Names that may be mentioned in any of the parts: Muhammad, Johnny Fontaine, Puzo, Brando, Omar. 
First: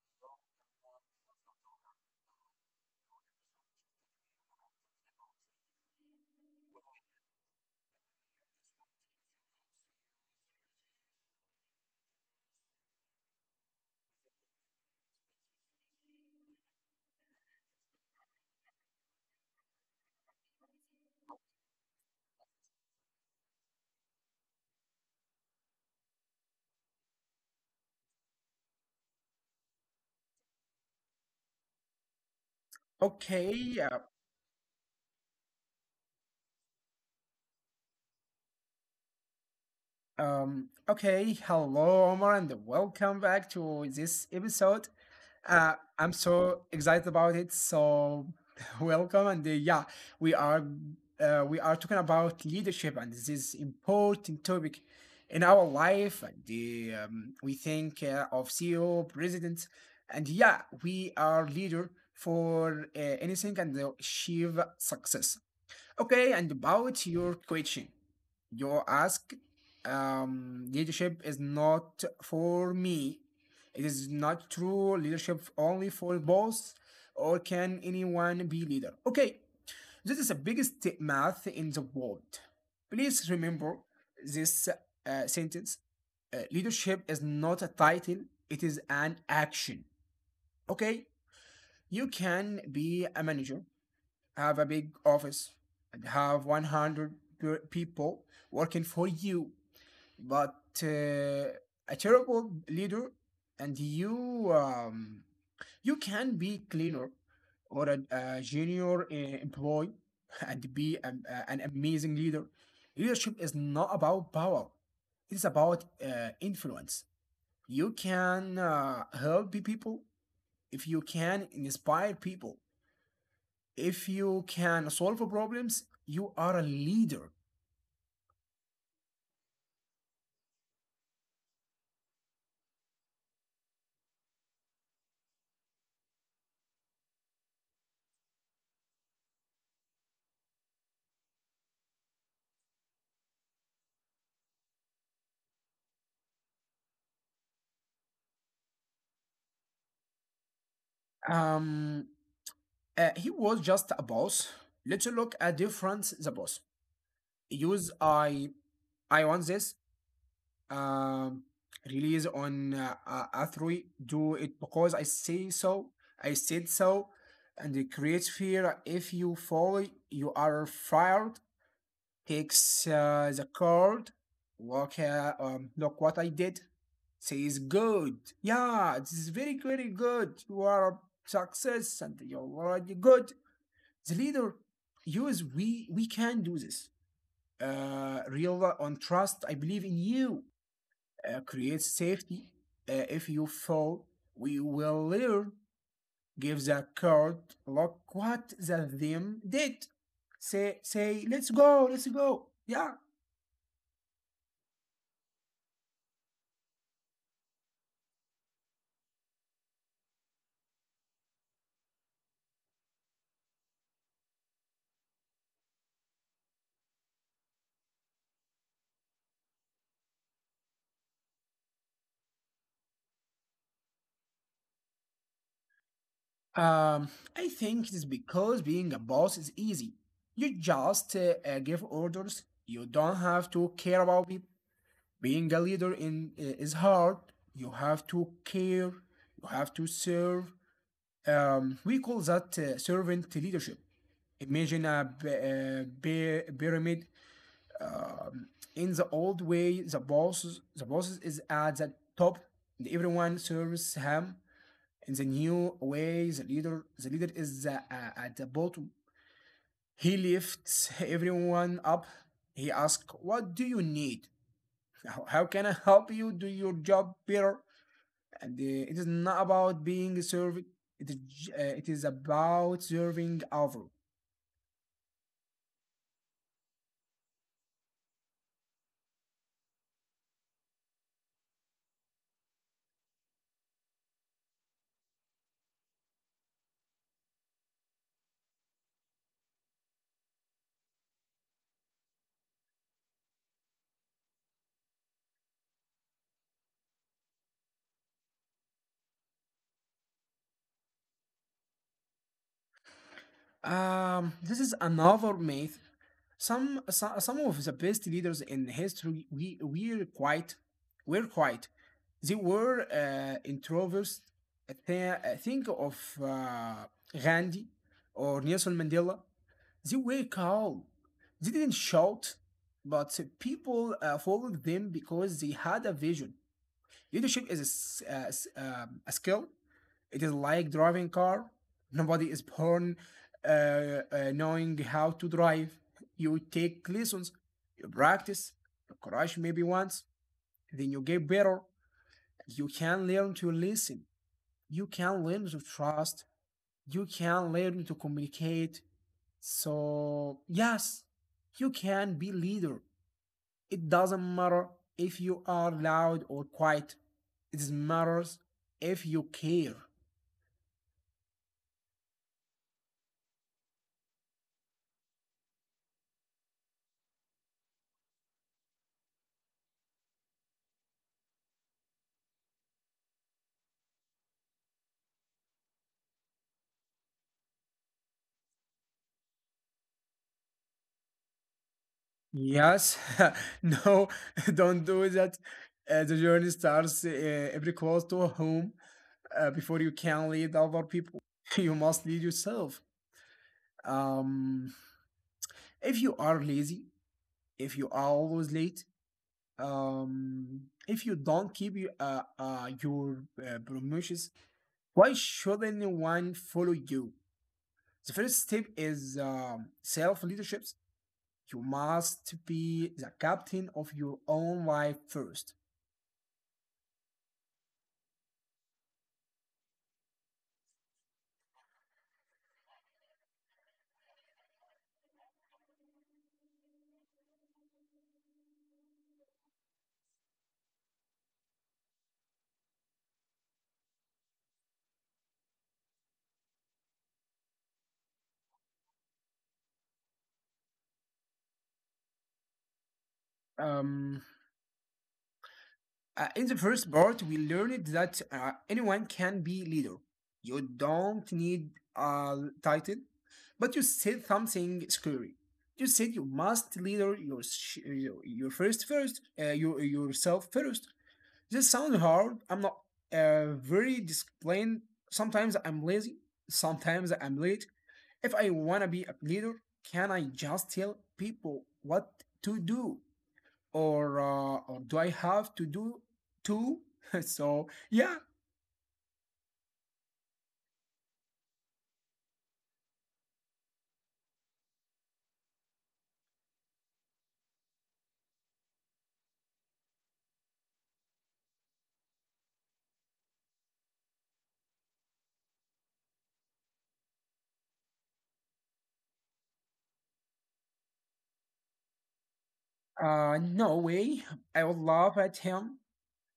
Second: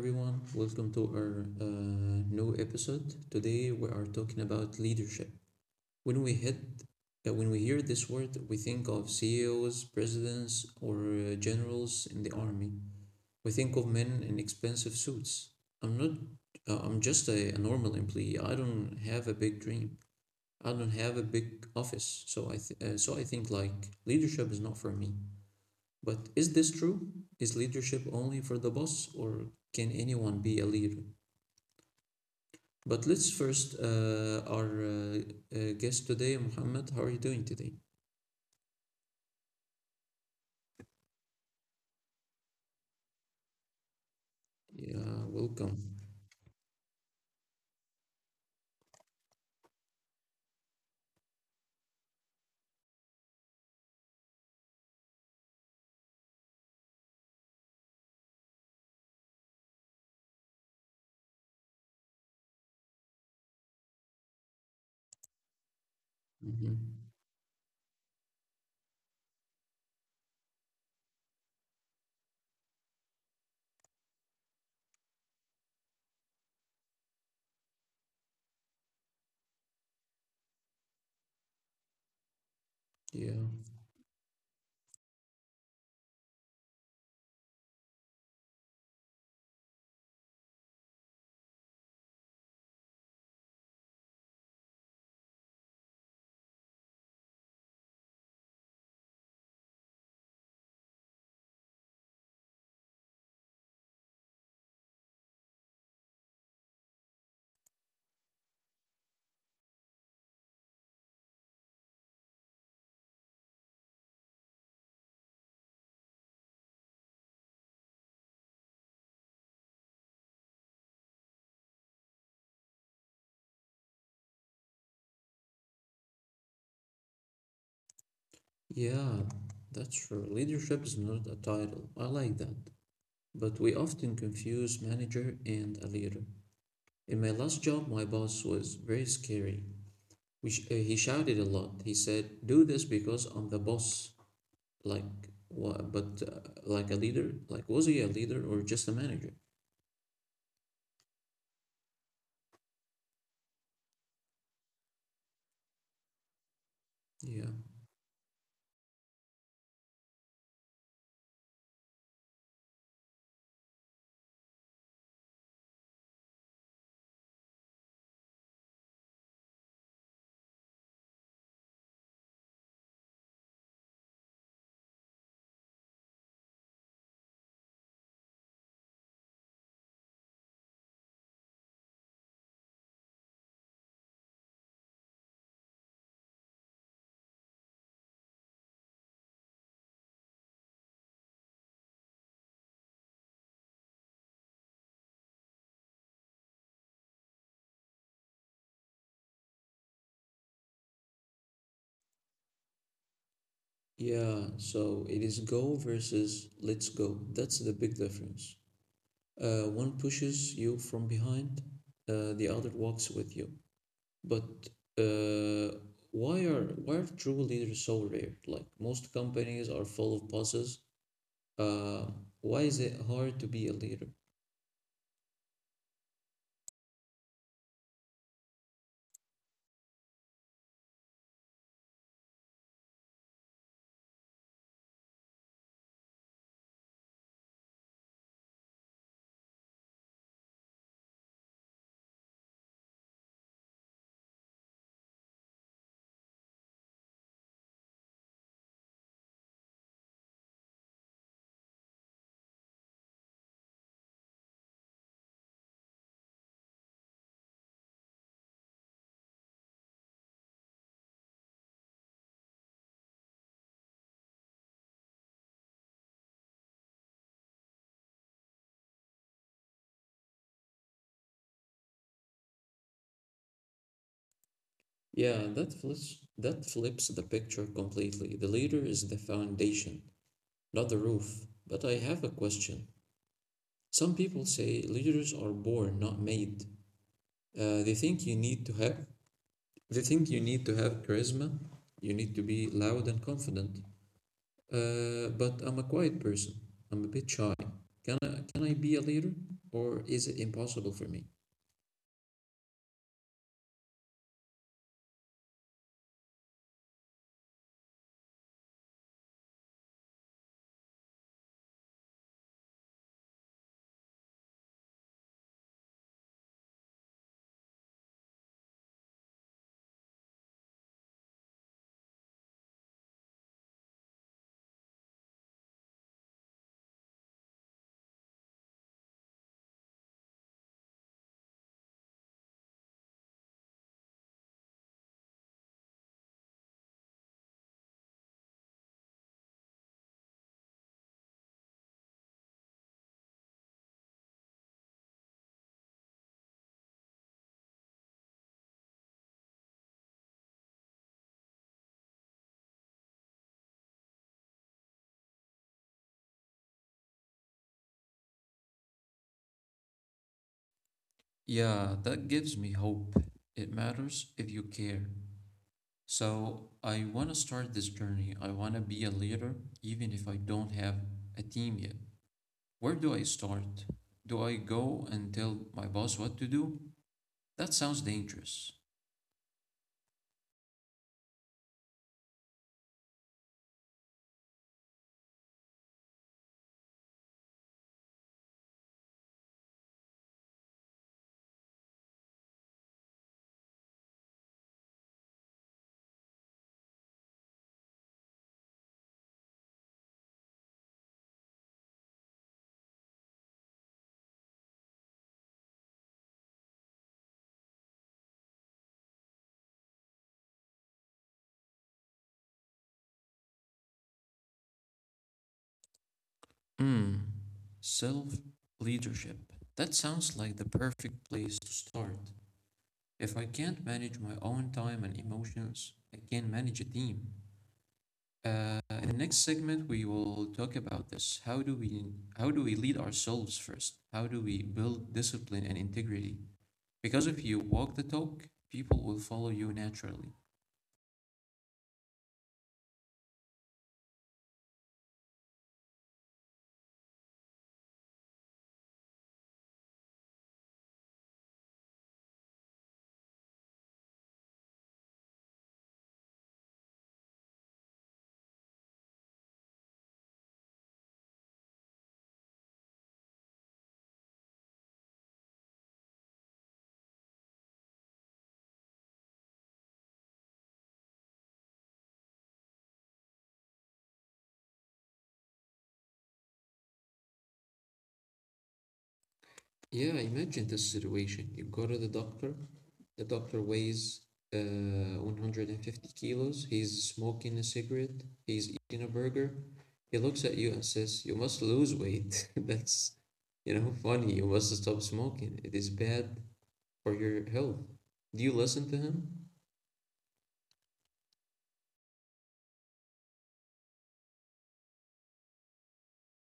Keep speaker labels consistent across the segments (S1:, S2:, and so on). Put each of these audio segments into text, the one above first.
S1: everyone, welcome to our new episode. Today we are talking about leadership. When we hit, when we hear this word, we think of CEOs, presidents, or generals in the army. We think of men in expensive suits. I'm not. I'm just a normal employee. I don't have a big dream. I don't have a big office. So I think like leadership is not for me. But is this true? Is leadership only for the boss, or can anyone be a leader? But let's
S2: Okay,
S1: first,
S2: yeah.
S1: our guest today, Muhammad, how are you doing today?
S2: Okay, hello, Omar, and welcome back to this episode.
S1: Yeah, welcome.
S2: I'm so excited about it. So welcome, and yeah, we are we are talking about leadership, and this is important topic in our life. We think of CEO, president, and yeah, we are leader for anything and achieve success. Okay, and
S1: Hmm.
S2: about your question, you ask, leadership is not for me. It is not true leadership only for boss, or can anyone be leader? Okay, this is the biggest math in the world.
S1: Yeah,
S2: Please remember this sentence. Leadership is not a title, it is an action. Okay, you can be a manager, have a big office and have 100 people working for you but uh, a terrible leader and you can be cleaner or a junior employee and be an amazing leader. Leadership is not about power, it's about influence. You can help people, if you can inspire people, if you can solve problems, you are a leader.
S1: yeah, that's true. Leadership is not a title. I like that. But we often confuse manager and a leader. In my last job, my boss was very scary. He shouted a lot. He said, do this because I'm the boss. Like what? But like a leader? Like was he a leader or just a manager?
S2: Um, he was just a boss. Let's look at difference the boss.
S1: Yeah.
S2: Use I, I want this um, release on a three. Do it because I say so. I said so, and it creates fear. If you fall, you are fired. Takes the card. Look, look what I did. Says good. Yeah, this is very, very good. You are a success and you're already good. The leader, you is we can do this. Real on trust. I believe in you. Create safety. If you fall, we will learn. Give the card. Look what the them did. Say let's go, let's go. Yeah.
S1: Yeah, so it is go versus let's go. That's the big difference. One pushes you from behind, the other walks with you. But uh, why are true leaders so rare? Like most companies are full of bosses. Uh, why is it hard to be a leader?
S2: Um, I think it is because being a boss is easy. You just give orders. You don't have to care about people. Being a leader in is hard. You have to care. You have to serve. We call that servant leadership. Imagine a pyramid. Um, in the old way, the boss is at the top. And everyone serves him. In the new way, the leader is at the bottom. He lifts everyone up. He asks, what do you need, how can I help you do your job better? And it is not about being served, it is, it is about serving others.
S1: Yeah, that flips the picture completely. The leader is the foundation, not the roof. But I have a question. Some people say leaders are born, not made. Uh, they think you need to have they think you need to have charisma, you need to be loud and confident. But I'm a quiet person. I'm a bit shy. Can I be a leader, or is it impossible for me?
S2: This is another myth. Some of the best leaders in history we, were quite, Were quite. They were introverts. Think of uh, Gandhi or Nelson Mandela. They were calm. They didn't shout, but people followed them because they had a vision. Leadership is a skill, it is like driving car. Nobody is born knowing how to drive. You take lessons, you practice, you crash maybe once, then you get better. You can learn to listen. You can learn to trust. You can learn to communicate. So yes, you can be leader. It doesn't matter if you are loud or quiet. It matters if you care.
S1: Yeah, that gives me hope. It matters if you care. So I want to start this journey. I want to be a leader, even if I don't have a team yet. Where do I start? Do I go and tell my boss what to do? That sounds dangerous.
S2: Yes. No, don't do that. The journey starts every close to home. Before you can lead other people, you must lead yourself. Um, if you are lazy, if you are always late, if you don't keep your promises, why should anyone follow you? The first step is self leadership. You must be the captain of your own life first.
S1: Hmm. Self leadership. That sounds like the perfect place to start. If I can't manage my own time and emotions, I can manage a team. In the next segment, we will talk about this. How do we lead ourselves first? How do we build discipline and integrity? Because if you walk the talk, people will follow you naturally.
S2: Um, in the first part, we learned that anyone can be leader. You don't need a title, but you said something scary. You said you must leader your yourself first. This sounds hard. I'm not very disciplined. Sometimes I'm lazy. Sometimes I'm late. If I want to be a leader, can I just tell people what to do? Or or do I have to do too? So, yeah,
S1: Yeah, imagine this situation. You go to the doctor weighs uh, 150 kilos, he's smoking a cigarette, he's eating a burger. He looks at you and says, you must lose weight. That's, you know, funny. You must stop smoking. It is bad for your health. Do you listen to him?
S2: no way. I would laugh at him.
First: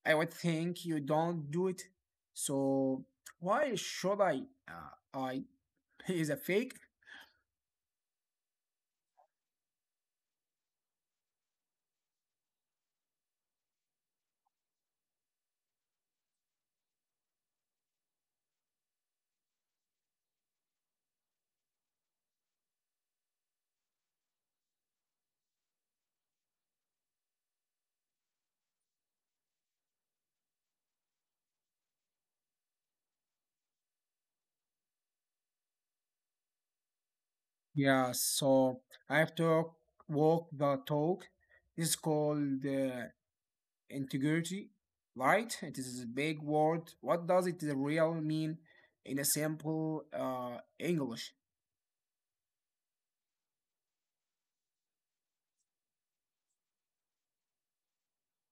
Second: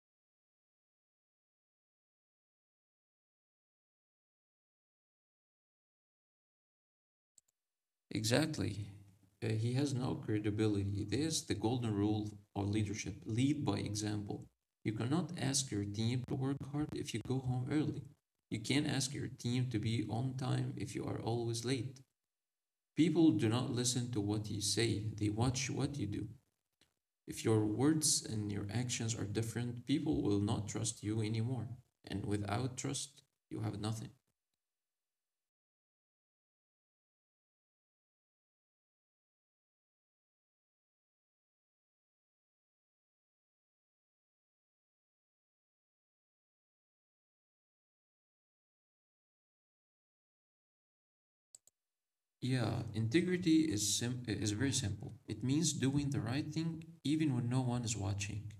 S2: I would think you don't do it. So, why should I? I he is a fake.
S1: Exactly. He has no credibility. There's the golden rule of leadership: lead by example. You cannot ask your team to work hard if you go home early. You can't ask your team to be on time if you are always late. People do not listen to what you say, they watch what you do. If your words and your actions are different, people will not trust you anymore. And without trust, you have nothing.
S2: Yeah, so I have to walk the talk. It's called integrity, right? It is a big word. What does it really mean in a simple English?
S1: Yeah, is very simple. It means doing the right thing even when no one is watching.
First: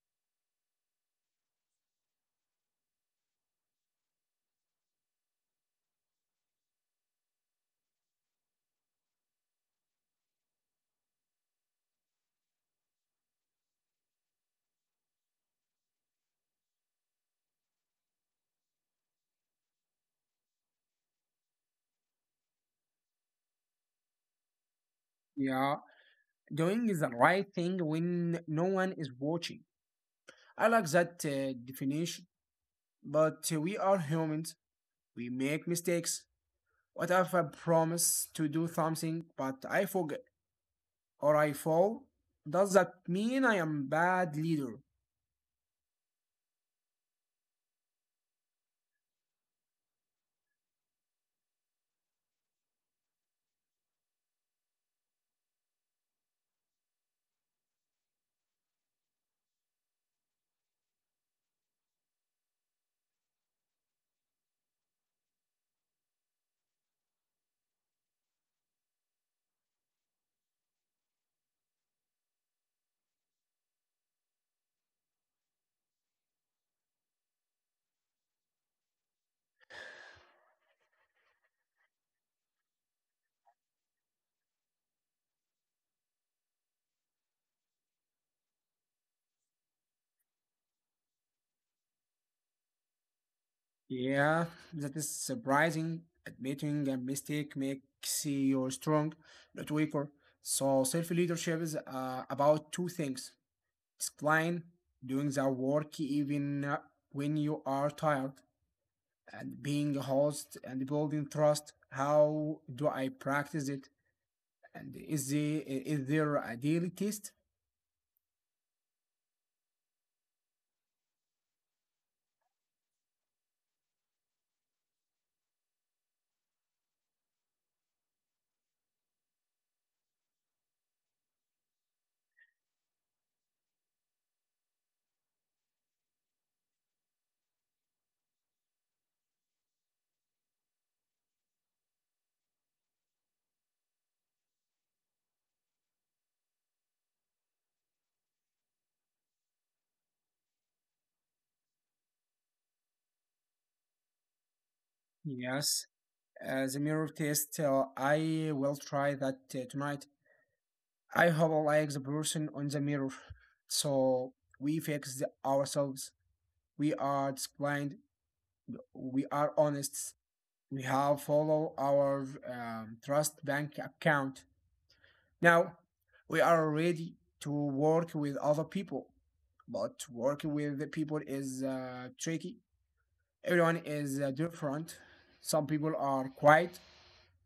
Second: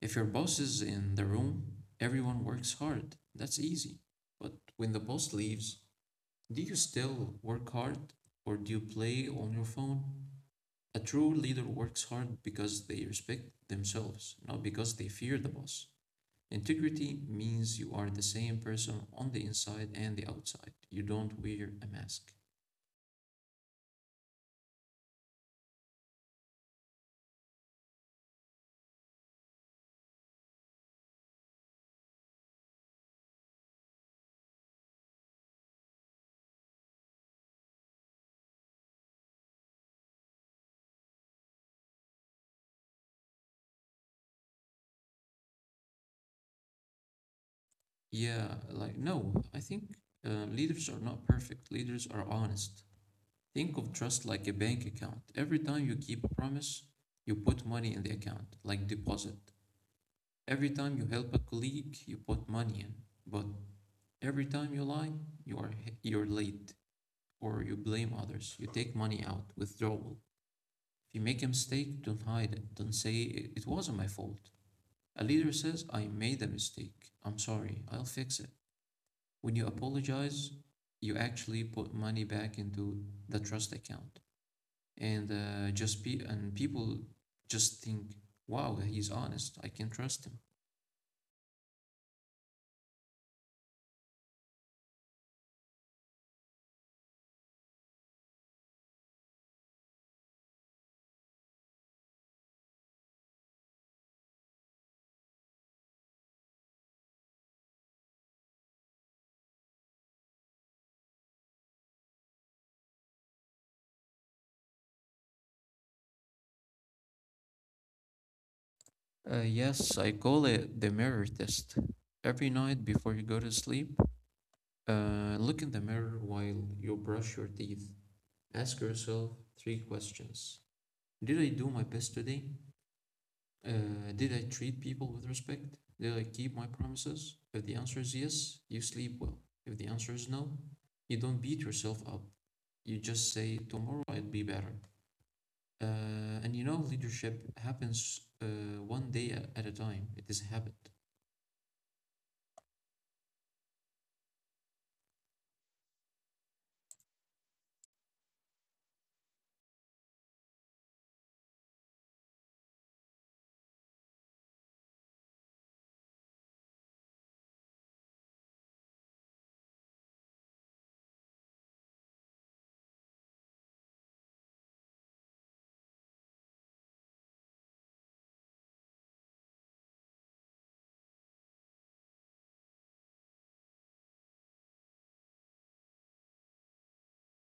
S1: If your boss is in the room, everyone works hard. That's easy. But when the boss leaves, do you still work hard, or do you play on your phone? A true leader works hard because they respect themselves, not because they fear the boss. Integrity means you are the same person on the inside and the outside. You don't wear a mask.
S2: Yeah, doing the right thing when no one is watching. I like that definition, but we are humans. We make mistakes. What if I promise to do something, but I forget or I fall? Does that mean I am bad leader?
S1: Yeah, like, no, I think leaders are not perfect. Leaders are honest. Think of trust like a bank account. Every time you keep a promise, you put money in the account, like deposit. Every time you help a colleague, you put money in. But every time you lie, you're late or you blame others. You take money out, withdrawal. If you make a mistake, don't hide it. Don't say it wasn't my fault. A leader says, I made a mistake. I'm sorry. I'll fix it. When you apologize, you actually put money back into the trust account, and just be and people just think, "Wow, he's honest. I can trust him."
S2: Yeah, that is surprising. Admitting a mistake makes you strong, not weaker. So self-leadership is about two things. It's client doing the work even when you are tired, and being a host and building trust. How do I practice it? And is there a daily test?
S1: Yes, I call it the mirror test. Every night before you go to sleep, look in the mirror while you brush your teeth. Ask yourself three questions: Did I do my best today? Did I treat people with respect? Did I keep my promises? If the answer is yes, you sleep well. If the answer is no, you don't beat yourself up. You just say, tomorrow I'll be better. And you know, leadership happens one day at a time. It is a habit.
S2: Yes, the mirror test. I will try that tonight. I howl like the person on the mirror. So we fix ourselves. We are disciplined. We are honest. We have follow our trust bank account. Now we are ready to work with other people, but working with the people is tricky. Everyone is different. Some people are quiet.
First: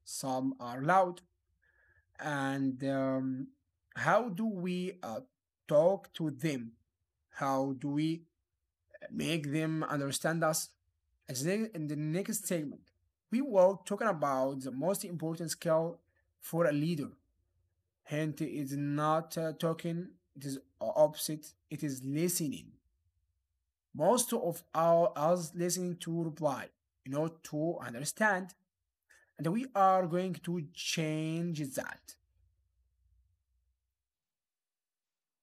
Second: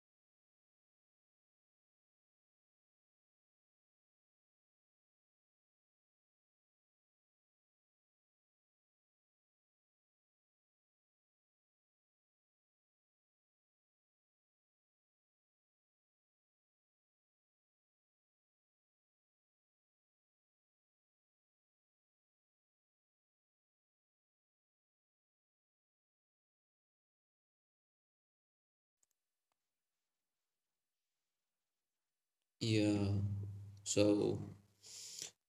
S2: Some are loud. And how do we talk to them? How do we make them understand us? As in the next segment, we were talking about the most important skill for a leader. Hint is not talking; it is opposite. It is listening. Most of our us listening to reply, you know, to understand, and we are going to change that.
S1: Yeah. So,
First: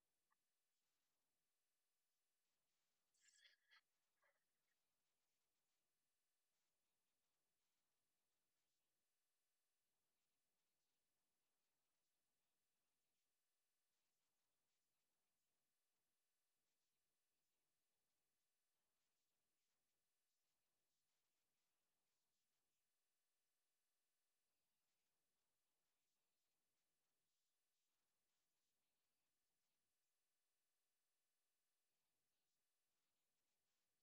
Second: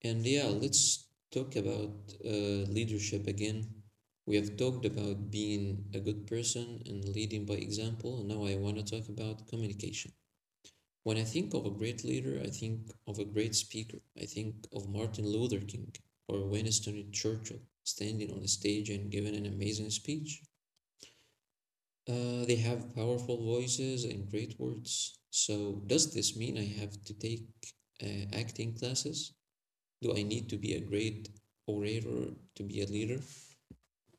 S1: and yeah, let's talk about leadership again. We have talked about being a good person and leading by example. Now I want to talk about communication. When I think of a great leader, I think of a great speaker. I think of Martin Luther King or Winston Churchill standing on a stage and giving an amazing speech. They have powerful voices and great words. So does this mean I have to take uh, acting classes? Do I need to be a great orator to be a leader? I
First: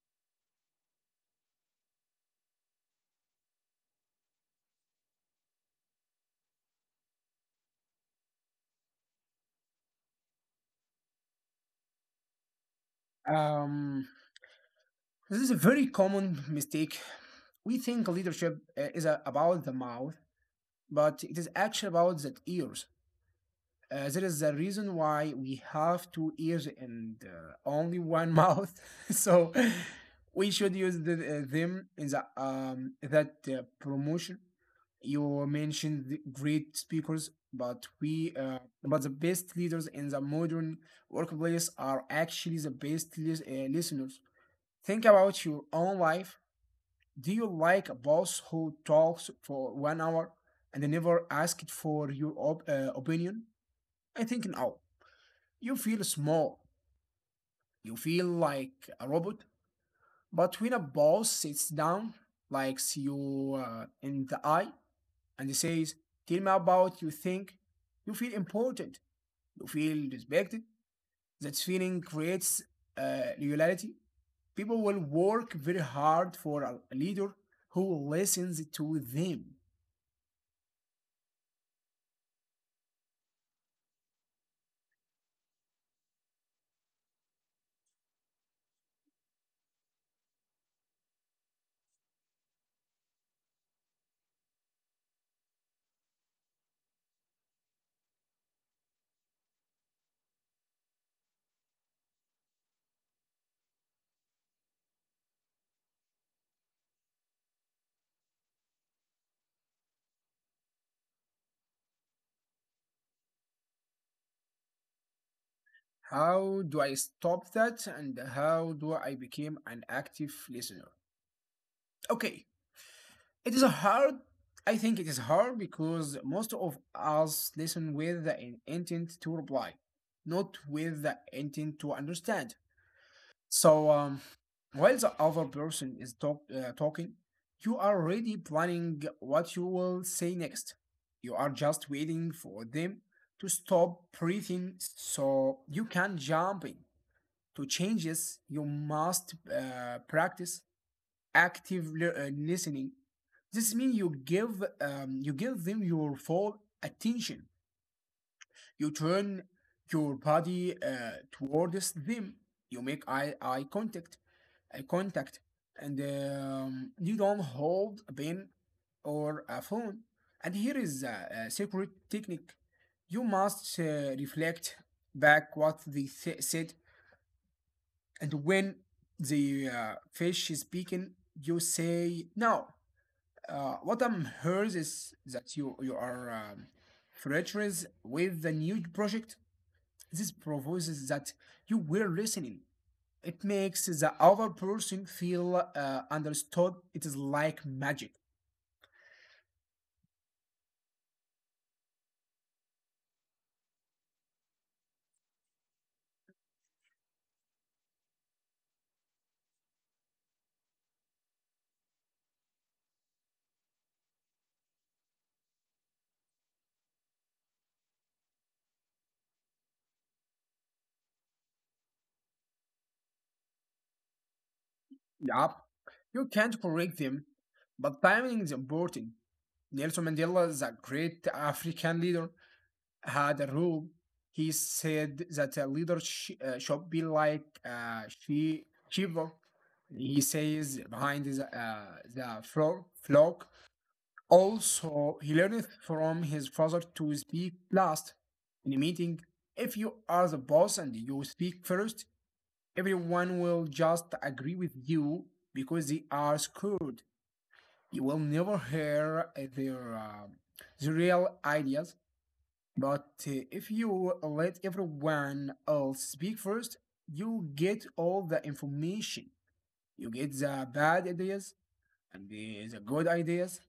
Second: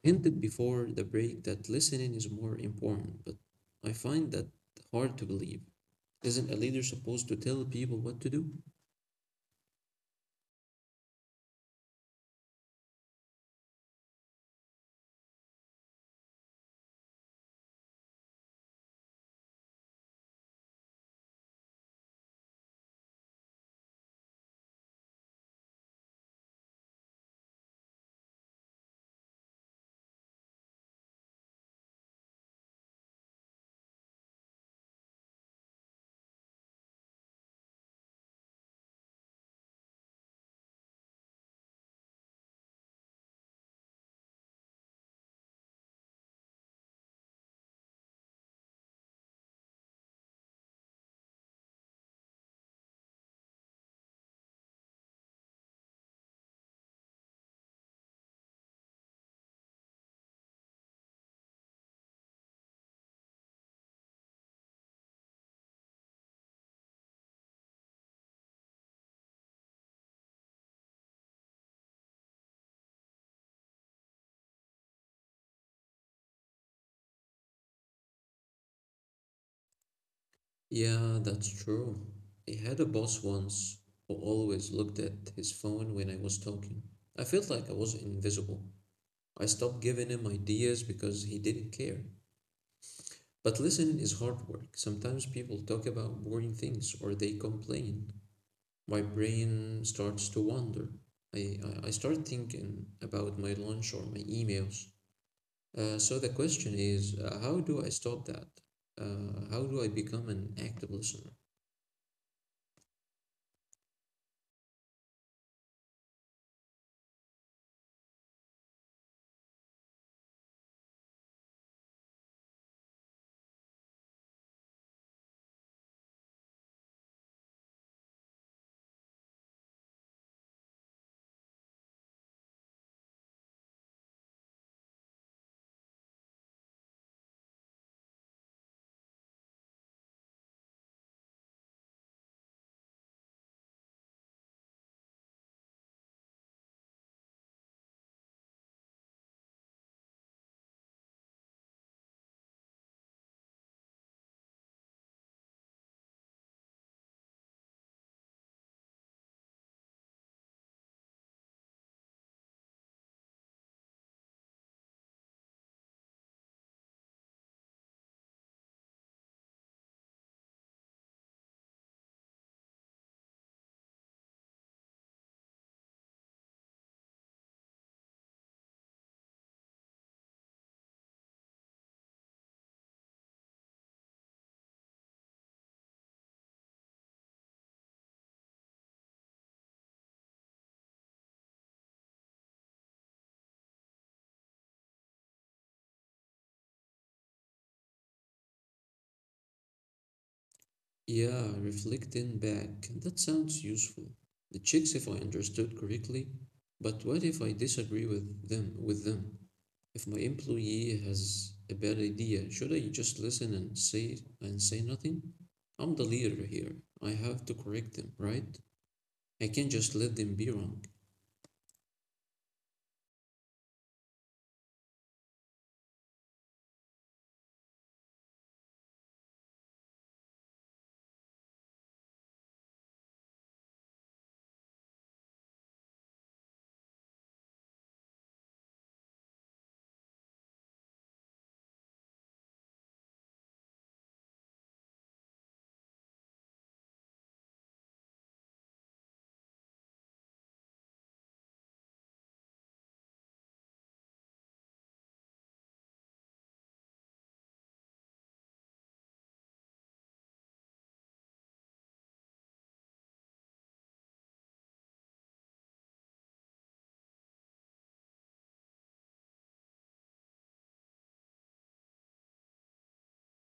S1: hinted before the break that listening is more important, but I find that hard to believe. Isn't a leader supposed to tell people what to do?
S2: Um, This is a very common mistake. We think leadership is about the mouth, but it is actually about the ears. There is a reason why we have two ears and only one mouth. So we should use them in the that promotion. You mentioned the great speakers, but the best leaders in the modern workplace are actually the best listeners. Think about your own life, do you like a boss who talks for 1 hour and they never asked for your opinion? I think no. You feel small. You feel like a robot. But when a boss sits down, likes you in the eye, and he says, tell me about you think, you feel important. You feel respected. That feeling creates loyalty. People will work very hard for a leader who listens to them.
S1: Yeah, that's true. I had a boss once who always looked at his phone when I was talking. I felt like I was invisible. I stopped giving him ideas because he didn't care. But listening is hard work. Sometimes people talk about boring things or they complain. My brain starts to wander. I start thinking about my lunch or my emails. So the question is, how do I stop that? How do I become an active listener?
S2: How do I stop that and how do I become an active listener? Okay, it is hard. I think it is hard because most of us listen with the intent to reply, not with the intent to understand. So, while the other person is talking, you are already planning what you will say next. You are just waiting for them to stop breathing so you can jump in. To changes, you must practice active listening. This means you give them your full attention. You turn your body towards them. You make eye contact, and you don't hold a pen or a phone. And here is a secret technique. You must reflect back what they said. And when the fish is speaking, you say, "No, what I'm heard is that you are flatterers with the new project." This proves that you were listening. It makes the other person feel understood. It is like magic.
S1: Yeah, reflecting back. That sounds useful. The chicks, if I understood correctly, but what if I disagree with them? If my employee has a bad idea, should I just listen and say nothing? I'm the leader here. I have to correct them, right? I can't just let them be wrong.
S2: Yup, you can't correct them, but timing is important. Nelson Mandela is a great African leader. Had a rule. He said that a leader should be like a shepherd. He says behind the flock. Also, he learned from his father to speak last in a meeting. If you are the boss and you speak first, everyone will just agree with you because they are screwed. You will never hear the real ideas. But if you let everyone else speak first, you get all the information. You get the bad ideas and the good ideas.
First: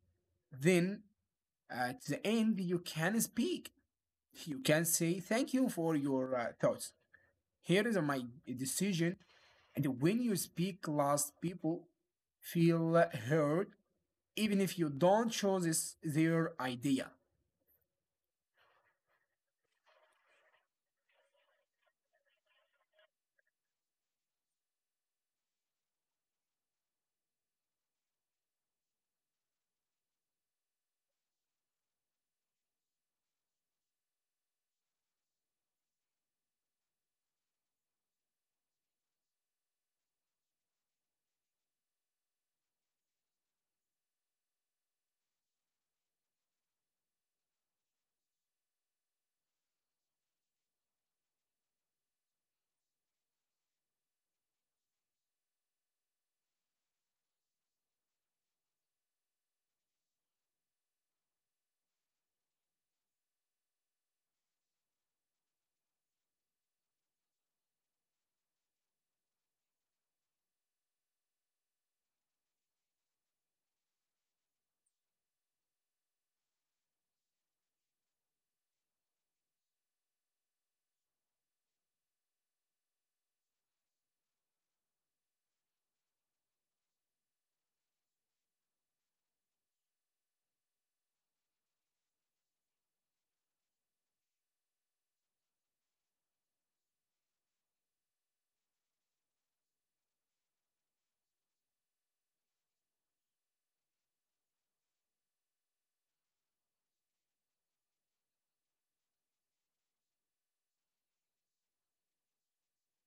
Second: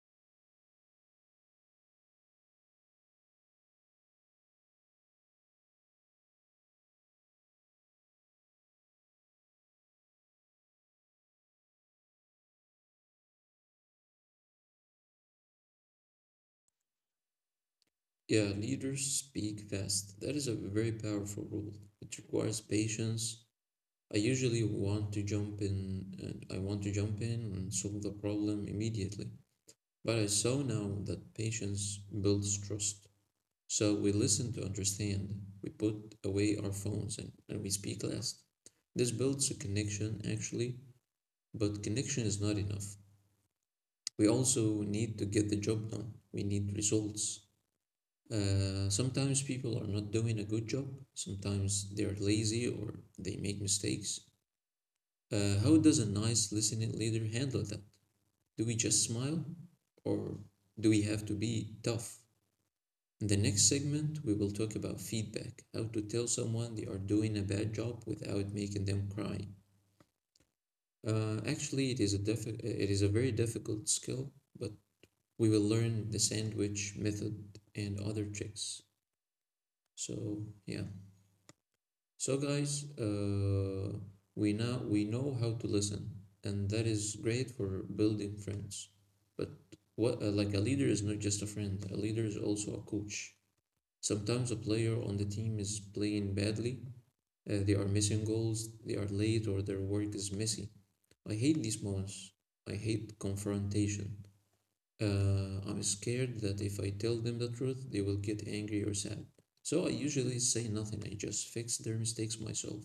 S2: Then at the end, you can speak. You can say, thank you for your thoughts. Here is my decision. And when you speak last, people feel heard, even if you don't choose this, their idea.
S1: Yeah, leaders speak fast. That is a very powerful rule. It requires patience. I usually want to jump in, I want to jump in and solve the problem immediately. But I saw now that patience builds trust. So we listen to understand, we put away our phones, and we speak last. This builds a connection actually, but connection is not enough. We also need to get the job done. We need results. Sometimes people are not doing a good job. Sometimes they are lazy or they make mistakes. How does a nice listening leader handle that? Do we just smile, or do we have to be tough? In the next segment, we will talk about feedback: how to tell someone they are doing a bad job without making them cry. Actually, it is a very difficult skill, but we will learn the sandwich method and other tricks. So, yeah, so guys, we know how to listen, and that is great for building friends. But what like a leader is not just a friend. A leader is also a coach. Sometimes a player on the team is playing badly. They are missing goals. They are late, or their work is messy. I hate these moments. I hate confrontation. I'm scared that if I tell them the truth, they will get angry or sad. So I usually say nothing. I just fix their mistakes myself.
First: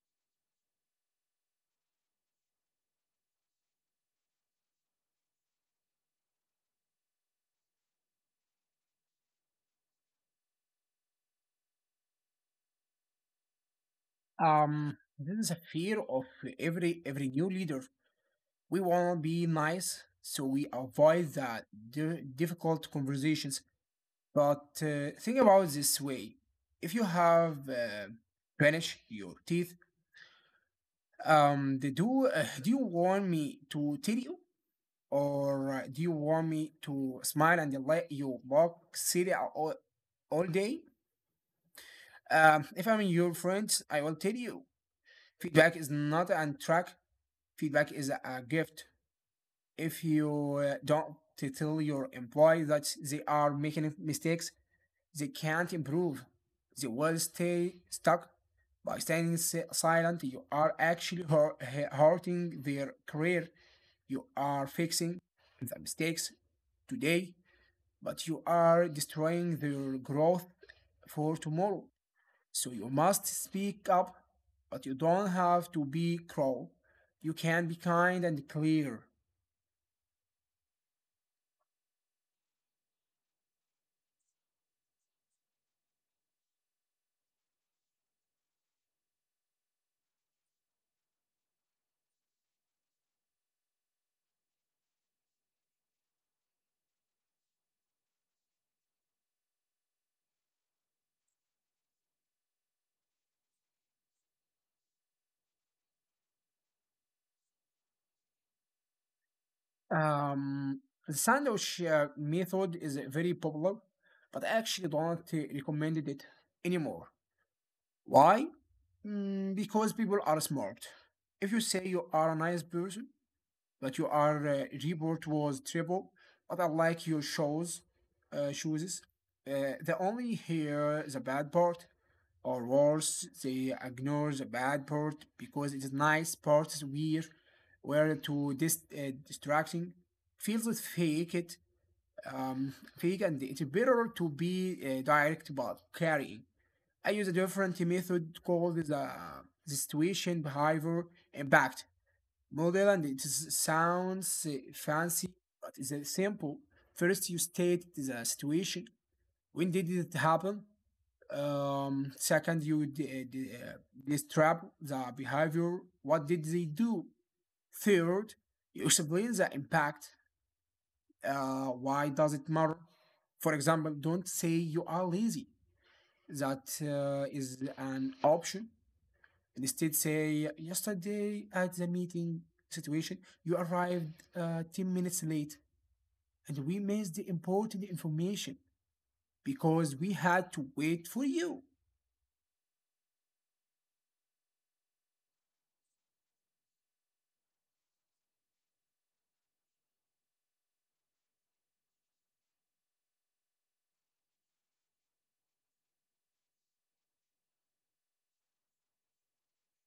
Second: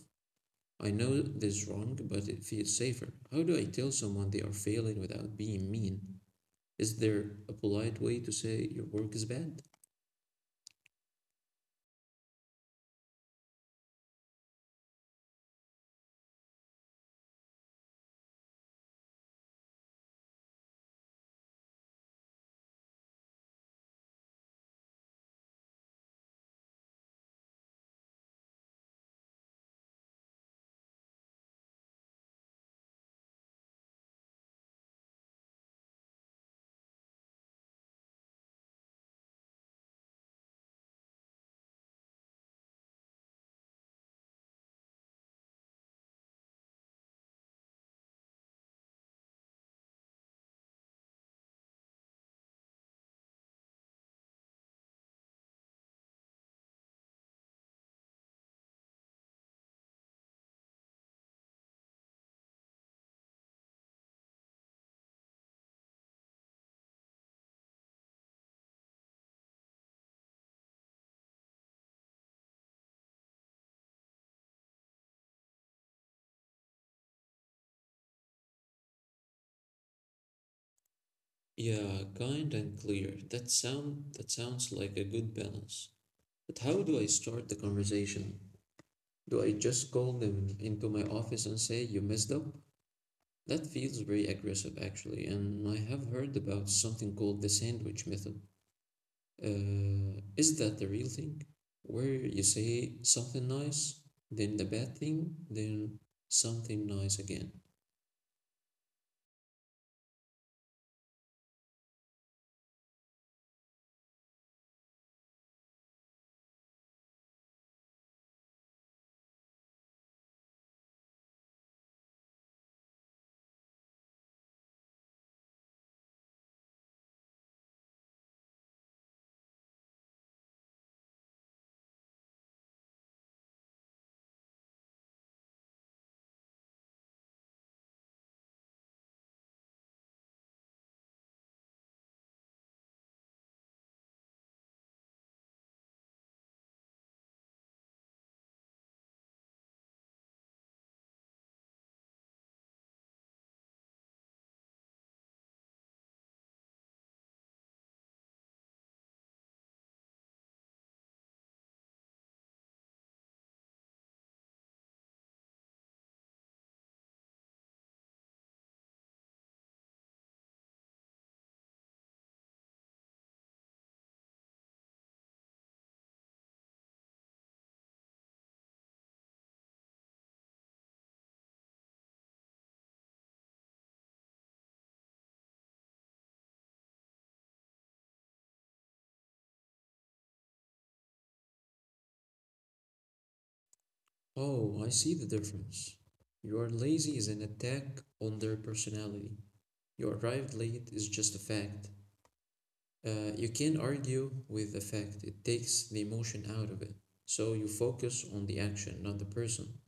S1: I know this is wrong, but it feels safer. How do I tell someone they are failing without being mean? Is there a polite way to say your work is bad?
S2: This is a fear of every new leader. We want to be nice, so we avoid that difficult conversations. But think about it this way: if you have vanish your teeth, they do do you want me to tell you, or do you want me to smile and let you walk silly all day? If I'm your friend, I will tell you. Feedback is not an track. Feedback is a gift. If you don't tell your employee that they are making mistakes, they can't improve. They will stay stuck. By staying silent, you are actually hurting their career. You are fixing the mistakes today, but you are destroying their growth for tomorrow. So you must speak up, but you don't have to be cruel. You can be kind and clear.
S1: Yeah, kind and clear. That sounds like a good balance. But how do I start the conversation? Do I just call them into my office and say you messed up? That feels very aggressive actually, and I have heard about something called the sandwich method. Is that the real thing? Where you say something nice, then the bad thing, then something nice again.
S2: Um, the sandwich method is very popular, but I actually don't recommend it anymore. Why? Mm, because people are smart. If you say you are a nice person, that you are report was triple, but I like your shows, shoes. They only hear the bad part, or worse, they ignore the bad part because it is nice parts we weird were too distracting. Feels it, fake, and it's better to be direct but carrying. I use a different method called the situation behavior impact. Modern, it sounds fancy, but it's simple. First, you state the situation. When did it happen? Second, you describe the behavior. What did they do? Third, you explain the impact. Why does it matter? For example, don't say you are lazy. That is an option. Instead, say, yesterday at the meeting situation, you arrived 10 minutes late and we missed the important information because we had to wait for you.
S1: Oh, I see the difference. You are lazy is an attack on their personality. You arrived late is just a fact. You can't argue with the fact, it takes the emotion out of it. So you focus on the action, not the person.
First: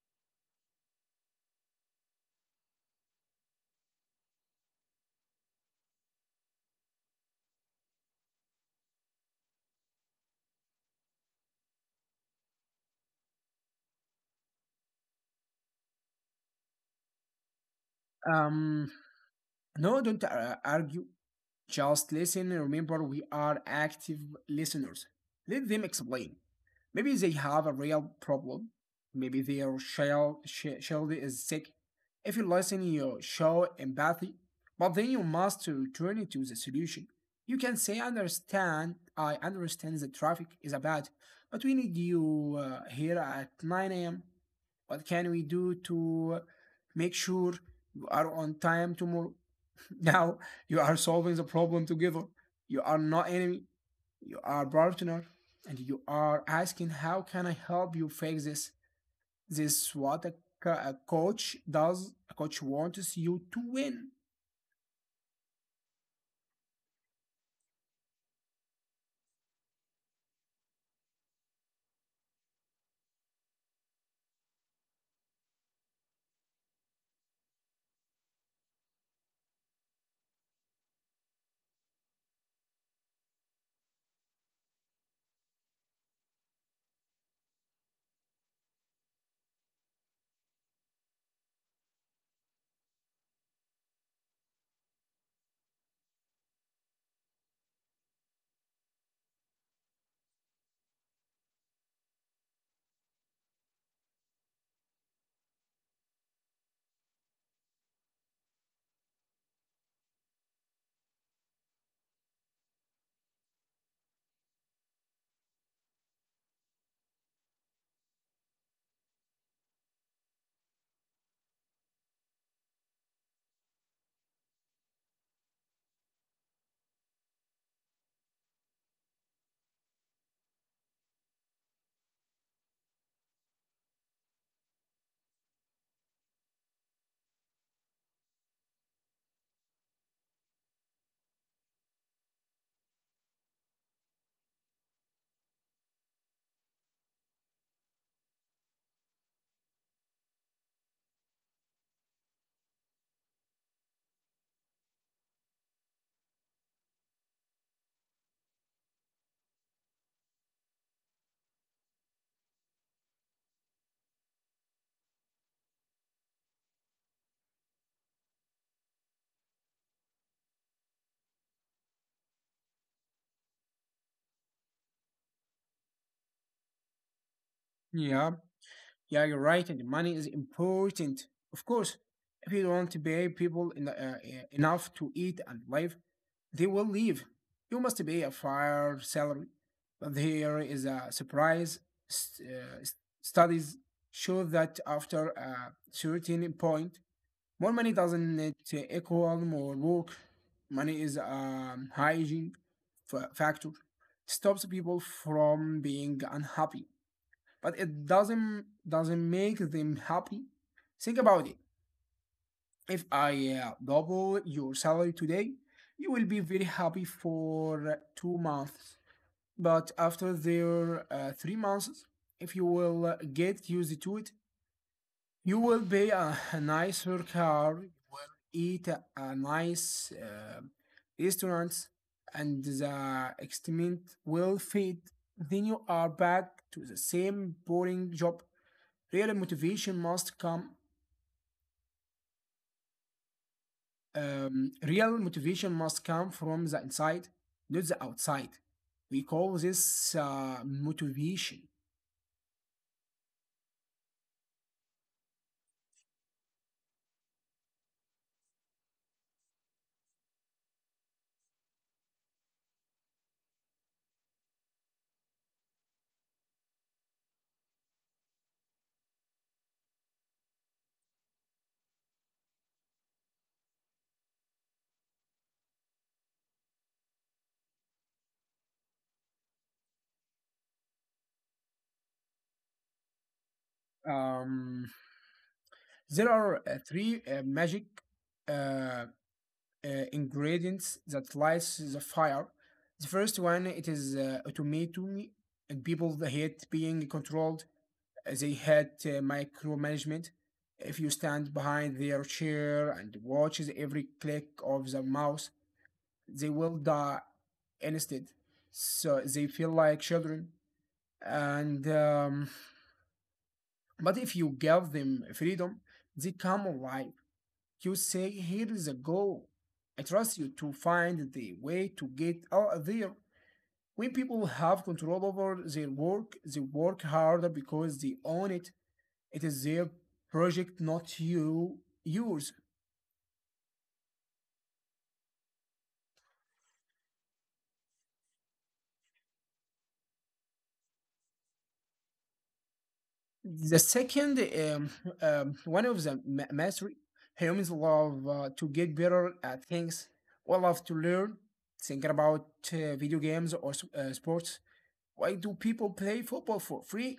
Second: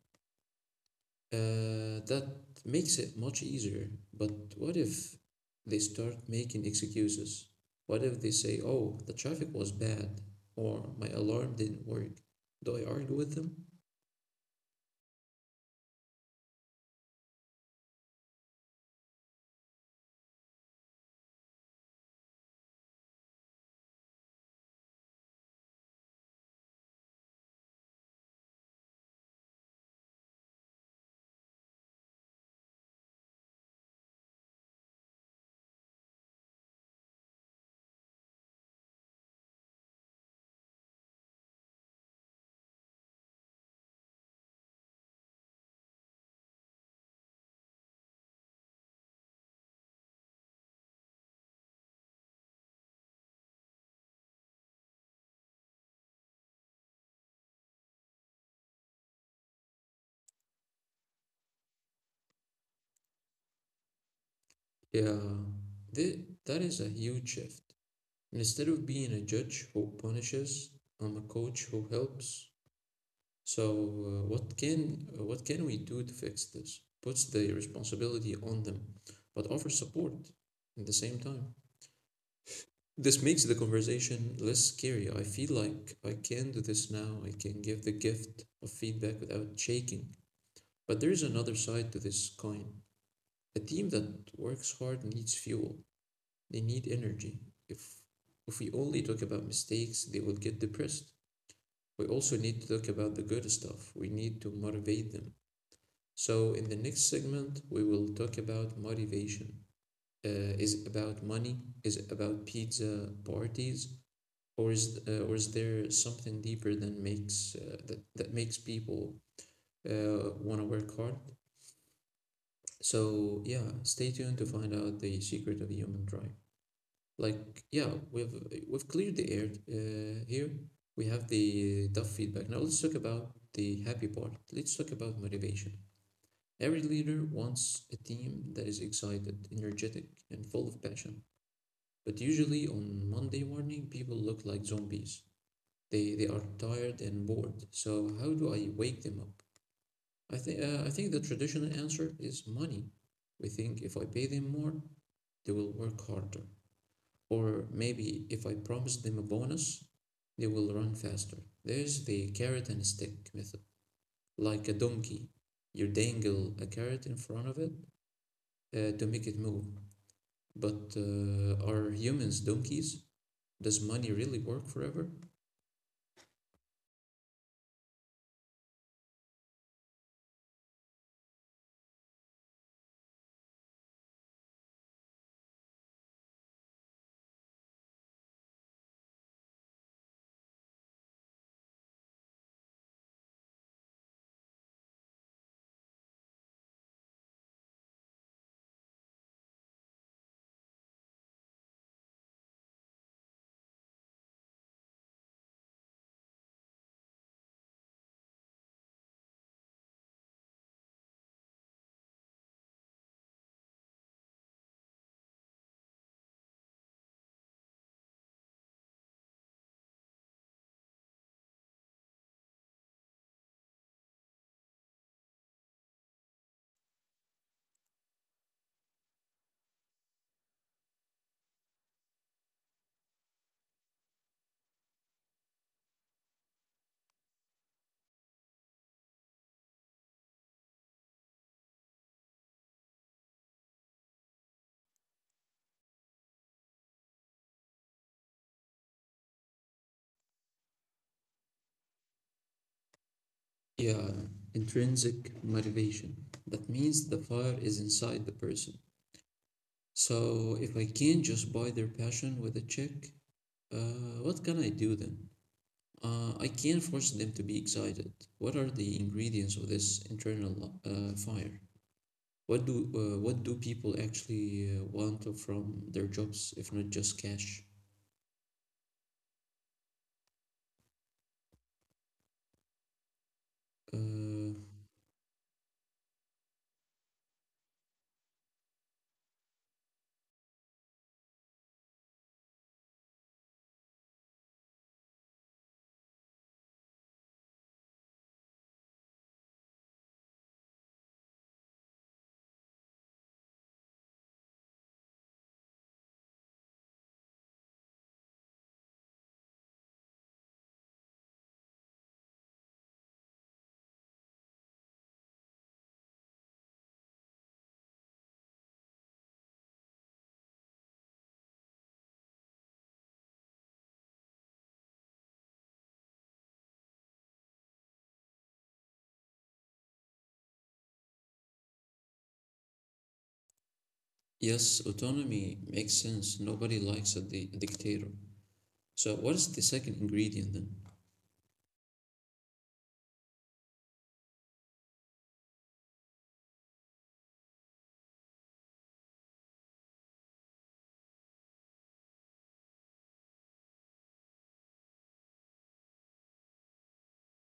S1: That makes it much easier. But what if they start making excuses? What if they say, oh, the traffic was bad, or my alarm didn't work? Do I argue with them?
S2: Um, no, don't argue. Just listen, remember we are active listeners. Let them explain. Maybe they have a real problem. Maybe their child is sick. If you listen, you show empathy, but then you must return to the solution. You can say, I understand the traffic is bad, but we need you here at 9 a.m. What can we do to make sure you are on time tomorrow?" Now you are solving the problem together. You are not enemy, you are partner, and you are asking, how can I help you fix this? What a coach does. A coach wants you to win.
S1: Yeah, th- that is a huge shift. And instead of being a judge who punishes, I'm a coach who helps. So, what can we do to fix this? Puts the responsibility on them, but offers support at the same time. This makes the conversation less scary. I feel like I can do this now. I can give the gift of feedback without shaking. But there is another side to this coin. A team that works hard needs fuel. They need energy. If if we only talk about mistakes, they will get depressed. We also need to talk about the good stuff. We need to motivate them. So in the next segment, we will talk about motivation. Is it about money? Is it about pizza parties? Or is there something deeper than makes that makes people want to work hard? So yeah, stay tuned to find out the secret of the human drive. Like yeah, we've cleared the air here. We have the tough feedback. Now let's talk about the happy part. Let's talk about motivation. Every leader wants a team that is excited, energetic, and full of passion. But usually on Monday morning, people look like zombies. They are tired and bored. So how do I wake them up? I think the traditional answer is money. We think if I pay them more, they will work harder, or maybe if I promise them a bonus, they will run faster. There's the carrot and stick method, like a donkey. You dangle a carrot in front of it to make it move. But are humans donkeys? Does money really work forever?
S2: Yeah, yeah, you're right, and money is important, of course. If you don't pay people in, enough to eat and live, they will leave. You must pay a fair salary, but here is a surprise. S- uh, s- Studies show that after a certain point, more money doesn't it equal more work. Money is a hygiene factor. It stops people from being unhappy, but it doesn't make them happy. Think about it. If I double your salary today, you will be very happy for 2 months. But after their 3 months, if you will get used to it, you will buy a nicer car, eat a nice restaurants, and the experiment will fade. Then you are back to the same boring job. Real motivation must come. Real motivation must come from the inside, not the outside. We call this motivation.
S1: Yeah, intrinsic motivation. That means the fire is inside the person. So if I can't just buy their passion with a check, what can I do then? I can't force them to be excited. What are the ingredients of this internal fire? What do people actually want from their jobs if not just cash? Uh,
S2: Um, there are three magic uh, ingredients that lights the fire. The first one it is tomato, and people hate being controlled. They hate micromanagement. If you stand behind their chair and watches every click of the mouse, they will die instead. So they feel like children. And but if you give them freedom, they come alive. You say, here is a goal. I trust you to find the way to get out there. When people have control over their work, they work harder because they own it. It is their project, not you, yours.
S1: yes, autonomy makes sense. Nobody likes a dictator. So what is the second ingredient then?
S2: The second um, one of the mastery. Humans love to get better at things. We love to learn, thinking about video games or sports. Why do people play football for free?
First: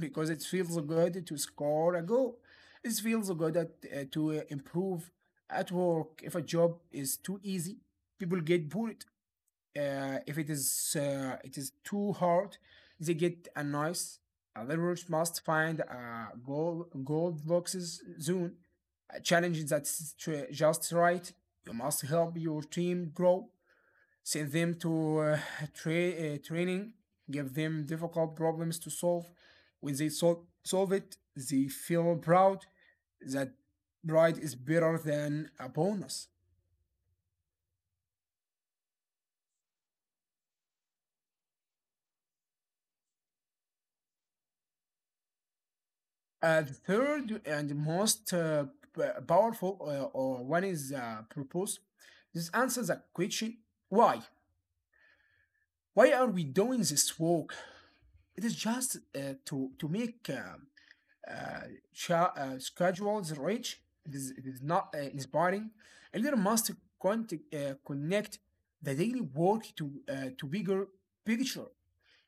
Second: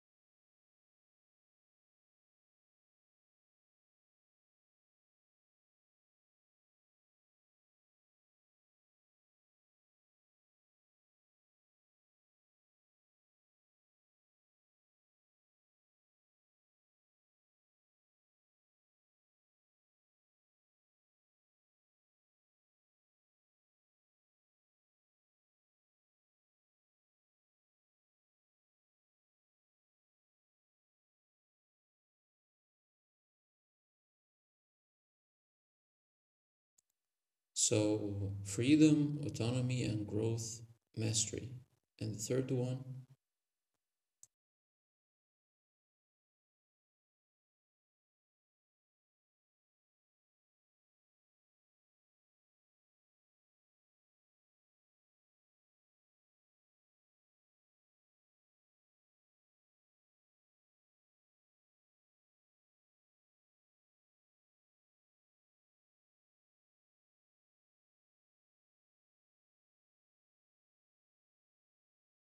S2: Because it feels good to score a goal. It feels good to improve at work. If a job is too easy, people get bored. If it is it is too hard, they get annoyed. A leader must find a goal gold boxes zone, a challenge that's just right. You must help your team grow, send them to training, give them difficult problems to solve. When they solve it, they feel proud. That pride is better than a bonus.
S1: So, freedom, autonomy, and growth, mastery. And the third one,
S2: The third and most powerful or one is purpose. This answers the question, why? Why are we doing this work? It is just to make uh, schedules reach. It is not inspiring. A leader must connect the daily work to bigger picture.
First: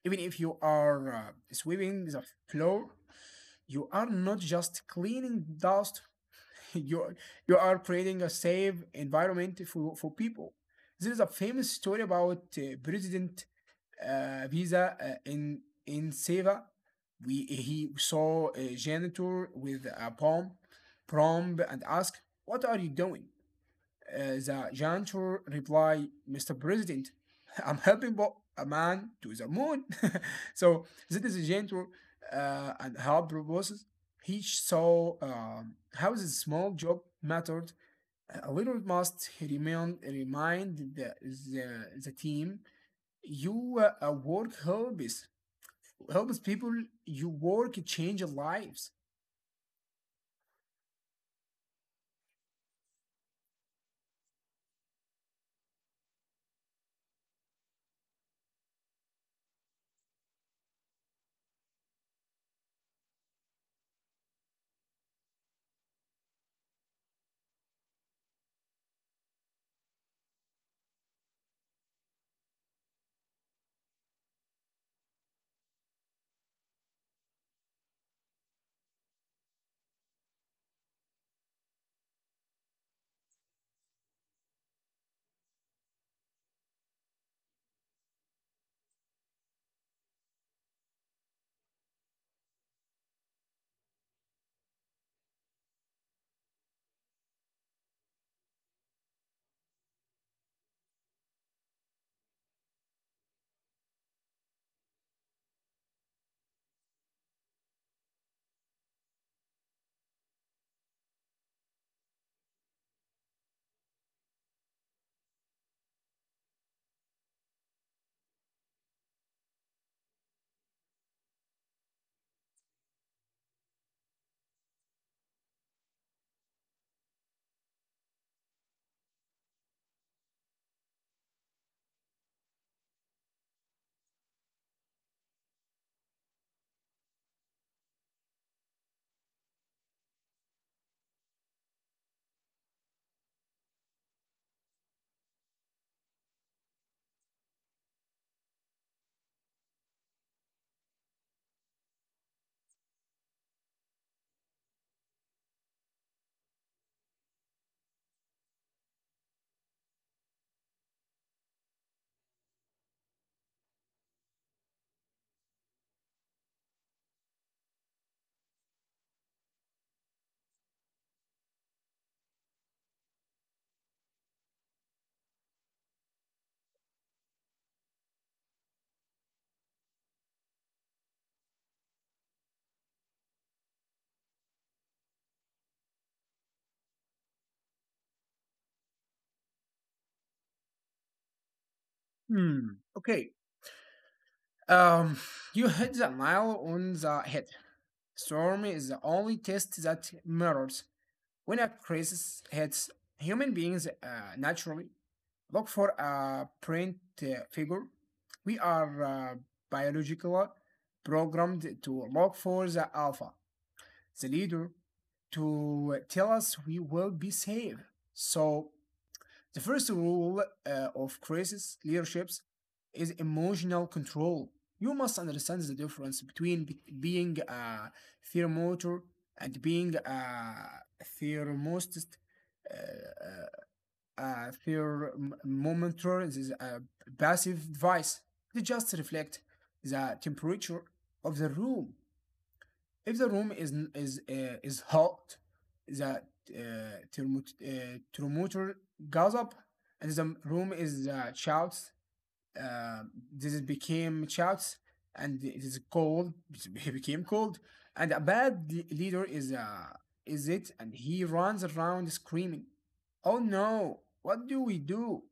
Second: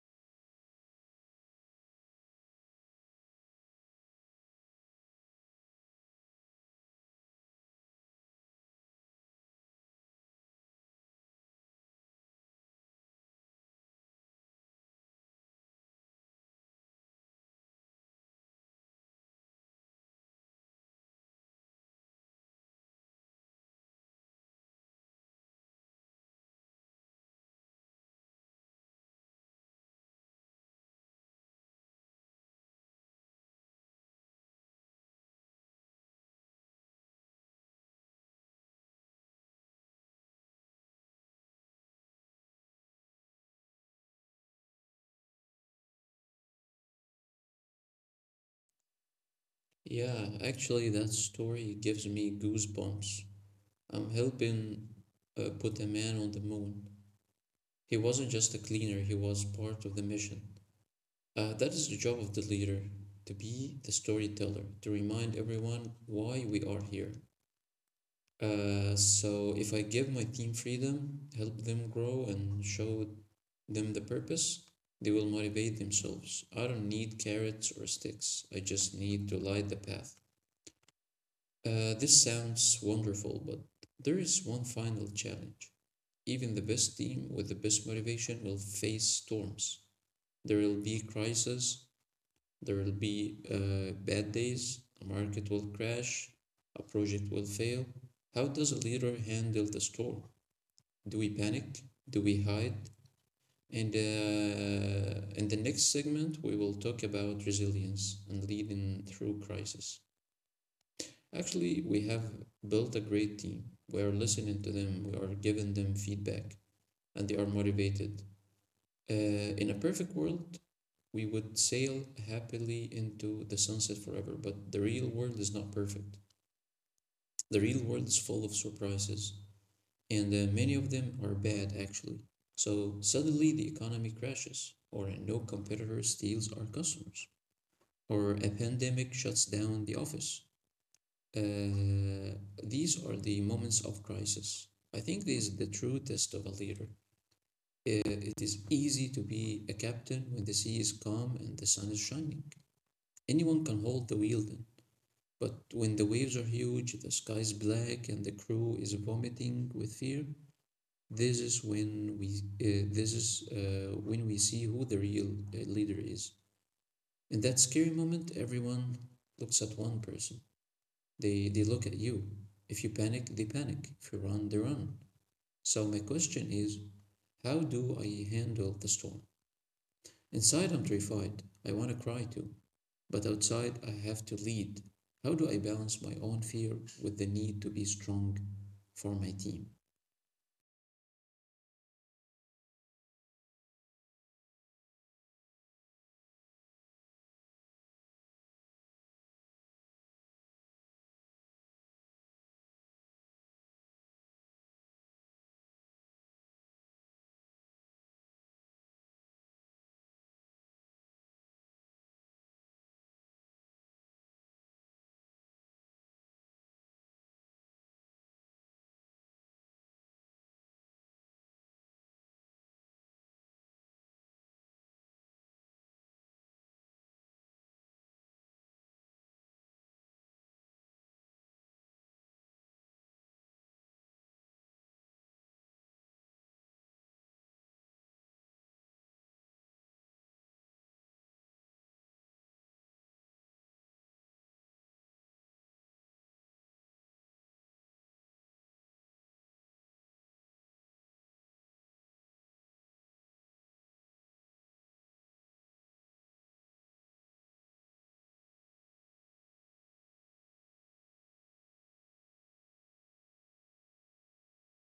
S2: Even if you are sweeping the floor, you are not just cleaning dust. you you are creating a safe environment for people. There is a famous story about President Visa in Seva. We he saw a janitor with a palm, prompt, and asked, "What are you doing?" The janitor replied, "Mr. President, I'm helping a man to the moon." So this is a janitor and help proposes. He saw how this small job mattered. A leader must remind the team, you work helps helps people. You work change lives.
S1: yeah, actually, that story gives me goosebumps. I'm helping put a man on the moon. He wasn't just a cleaner, he was part of the mission. That is the job of the leader to be the storyteller, to remind everyone why we are here. So, if I give my team freedom, help them grow, and show them the purpose, they will motivate themselves. I don't need carrots or sticks. I just need to light the path. This sounds wonderful, but there is one final challenge. Even the best team with the best motivation will face storms. There will be crises, there will be bad days, a market will crash, a project will fail. How does a leader handle the storm? Do we panic? Do we hide? And in the next segment, we will talk about resilience and leading through crisis. Actually, we have built a great team. We are listening to them, we are giving them feedback, and they are motivated. Uh, in a perfect world, we would sail happily into the sunset forever, but the real world is not perfect. The real world is full of surprises, and many of them are bad, actually. So suddenly the economy crashes, or a no competitor steals our customers. Or a pandemic shuts down the office. Uh, these are the moments of crisis. I think this is the true test of a leader. It is easy to be a captain when the sea is calm and the sun is shining. Anyone can hold the wheel then. But when the waves are huge, the sky is black, and the crew is vomiting with fear, this is when we this is when we see who the real leader is. In that scary moment, everyone looks at one person. They look at you. If you panic, they panic. If you run, they run. So my question is, how do I handle the storm? Inside, I'm terrified. I want to cry too. But outside, I have to lead. How do I balance my own fear with the need to be strong for my team?
S2: Hmm. Okay. Um, you hit the nail on the head. Storm is the only test that matters. When a crisis hits, human beings naturally look for a print figure. We are biologically programmed to look for the alpha, the leader, to tell us we will be safe. So the first rule of crisis leaderships is emotional control. You must understand the difference between being a thermometer and being a thermostat. Uh, a thermometer is a passive device. They just reflect the temperature of the room. If the room is hot, the thermometer goes up, and the room is shouts. Uh, this is became shouts, and it is cold. It became cold, and a bad leader is it, and he runs around screaming, "Oh no! What do we do?"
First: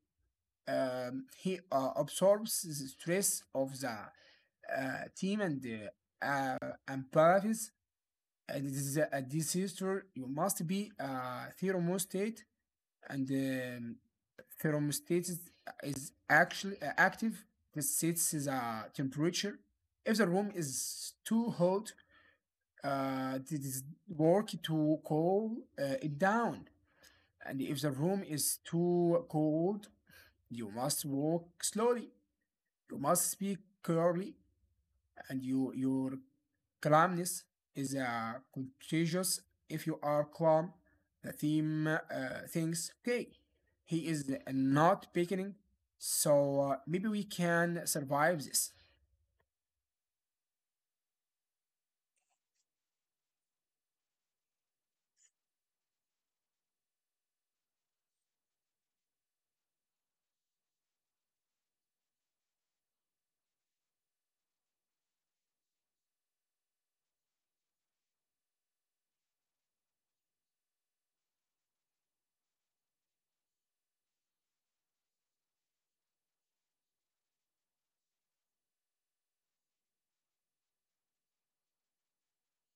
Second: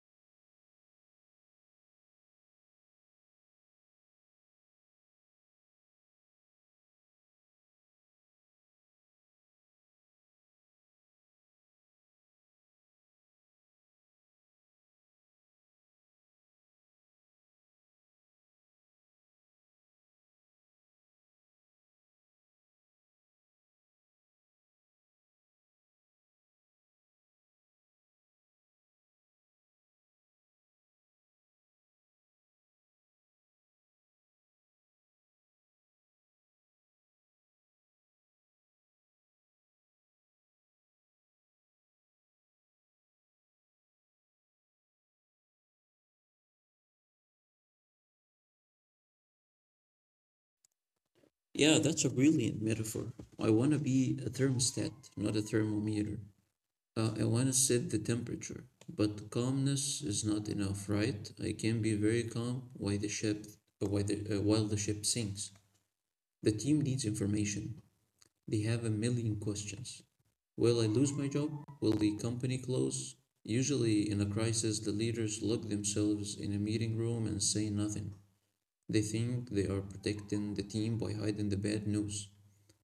S2: He absorbs the stress of the team and uh, empathies, and this is a transistor. You must be a thermostat, and thermostat is actually active. This sets is a temperature. If the room is too hot, it is work to cool it down, and if the room is too cold, you must walk slowly, you must speak clearly, and you, your calmness is contagious. If you are calm, the team thinks, okay, he is not picking, so maybe we can survive this.
S1: Yeah, that's a brilliant metaphor. I want to be a thermostat, not a thermometer. I want to set the temperature, but calmness is not enough, right? I can be very calm while the ship sinks. The team needs information. They have a million questions. Will I lose my job? Will the company close? Usually, in a crisis, the leaders lock themselves in a meeting room and say nothing. They think they are protecting the team by hiding the bad news.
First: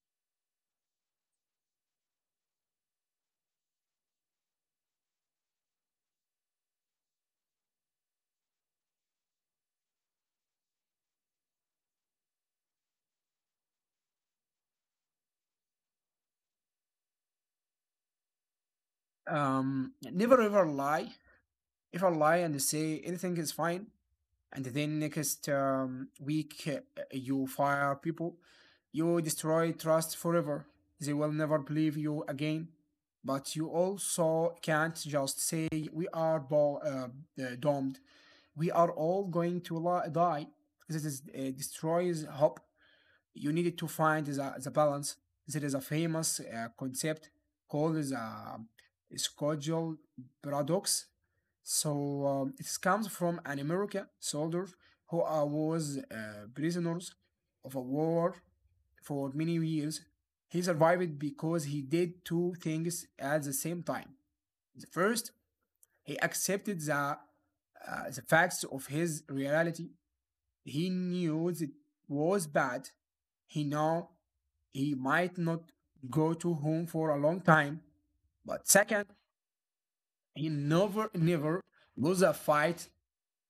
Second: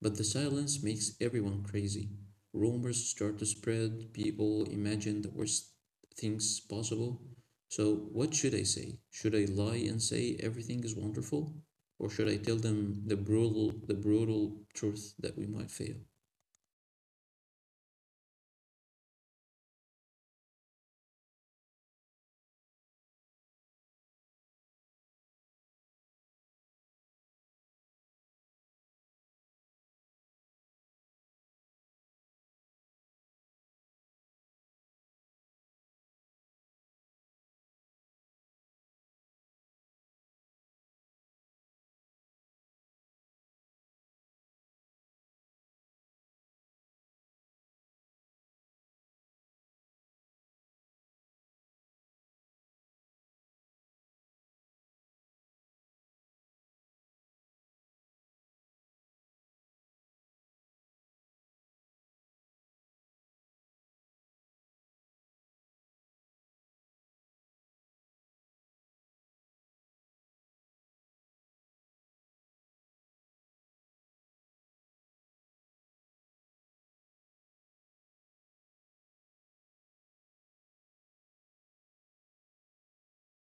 S1: But the silence makes everyone crazy. Rumors start to spread, people imagine the worst things possible. So, what should I say? Should I lie and say everything is wonderful? Or should I tell them the brutal truth that we might fail?
S2: Never ever lie. If I lie and say anything is fine, and then next week you fire people. You destroy trust forever. They will never believe you again. But you also can't just say we are domed. We are all going to die. This destroys hope. You needed to find the balance. There is a famous concept called the schedule paradox. So it comes from an American soldier who was prisoners of a war for many years. He survived because he did two things at the same time. The first, he accepted the the facts of his reality. He knew it was bad. He now he might not go to home for a long time. But second, he never, never lose a fight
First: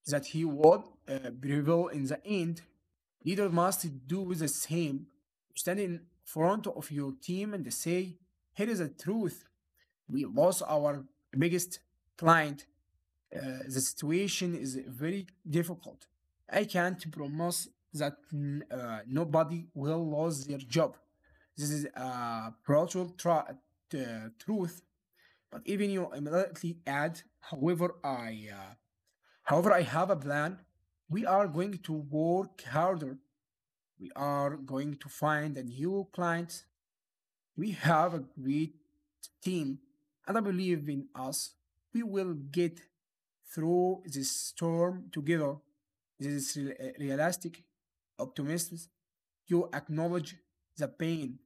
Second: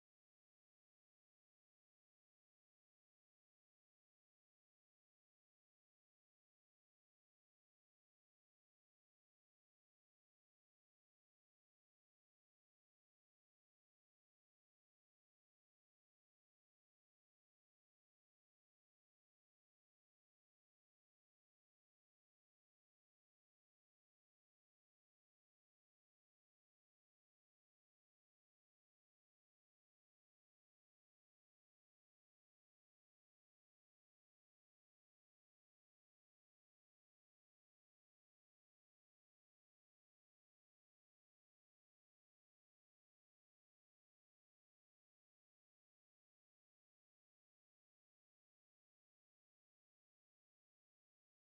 S2: that he would prevail in the end. Leader must do the same. Stand in front of your team and say, here is the truth. We lost our biggest client. The situation is very difficult. I can't promise that nobody will lose their job. This is a brutal truth. But even you immediately add, however, I have a plan. We are going to work harder. We are going to find a new client. We have a great team, and I believe in us. We will get through this storm together. This is realistic optimism. You acknowledge the pain,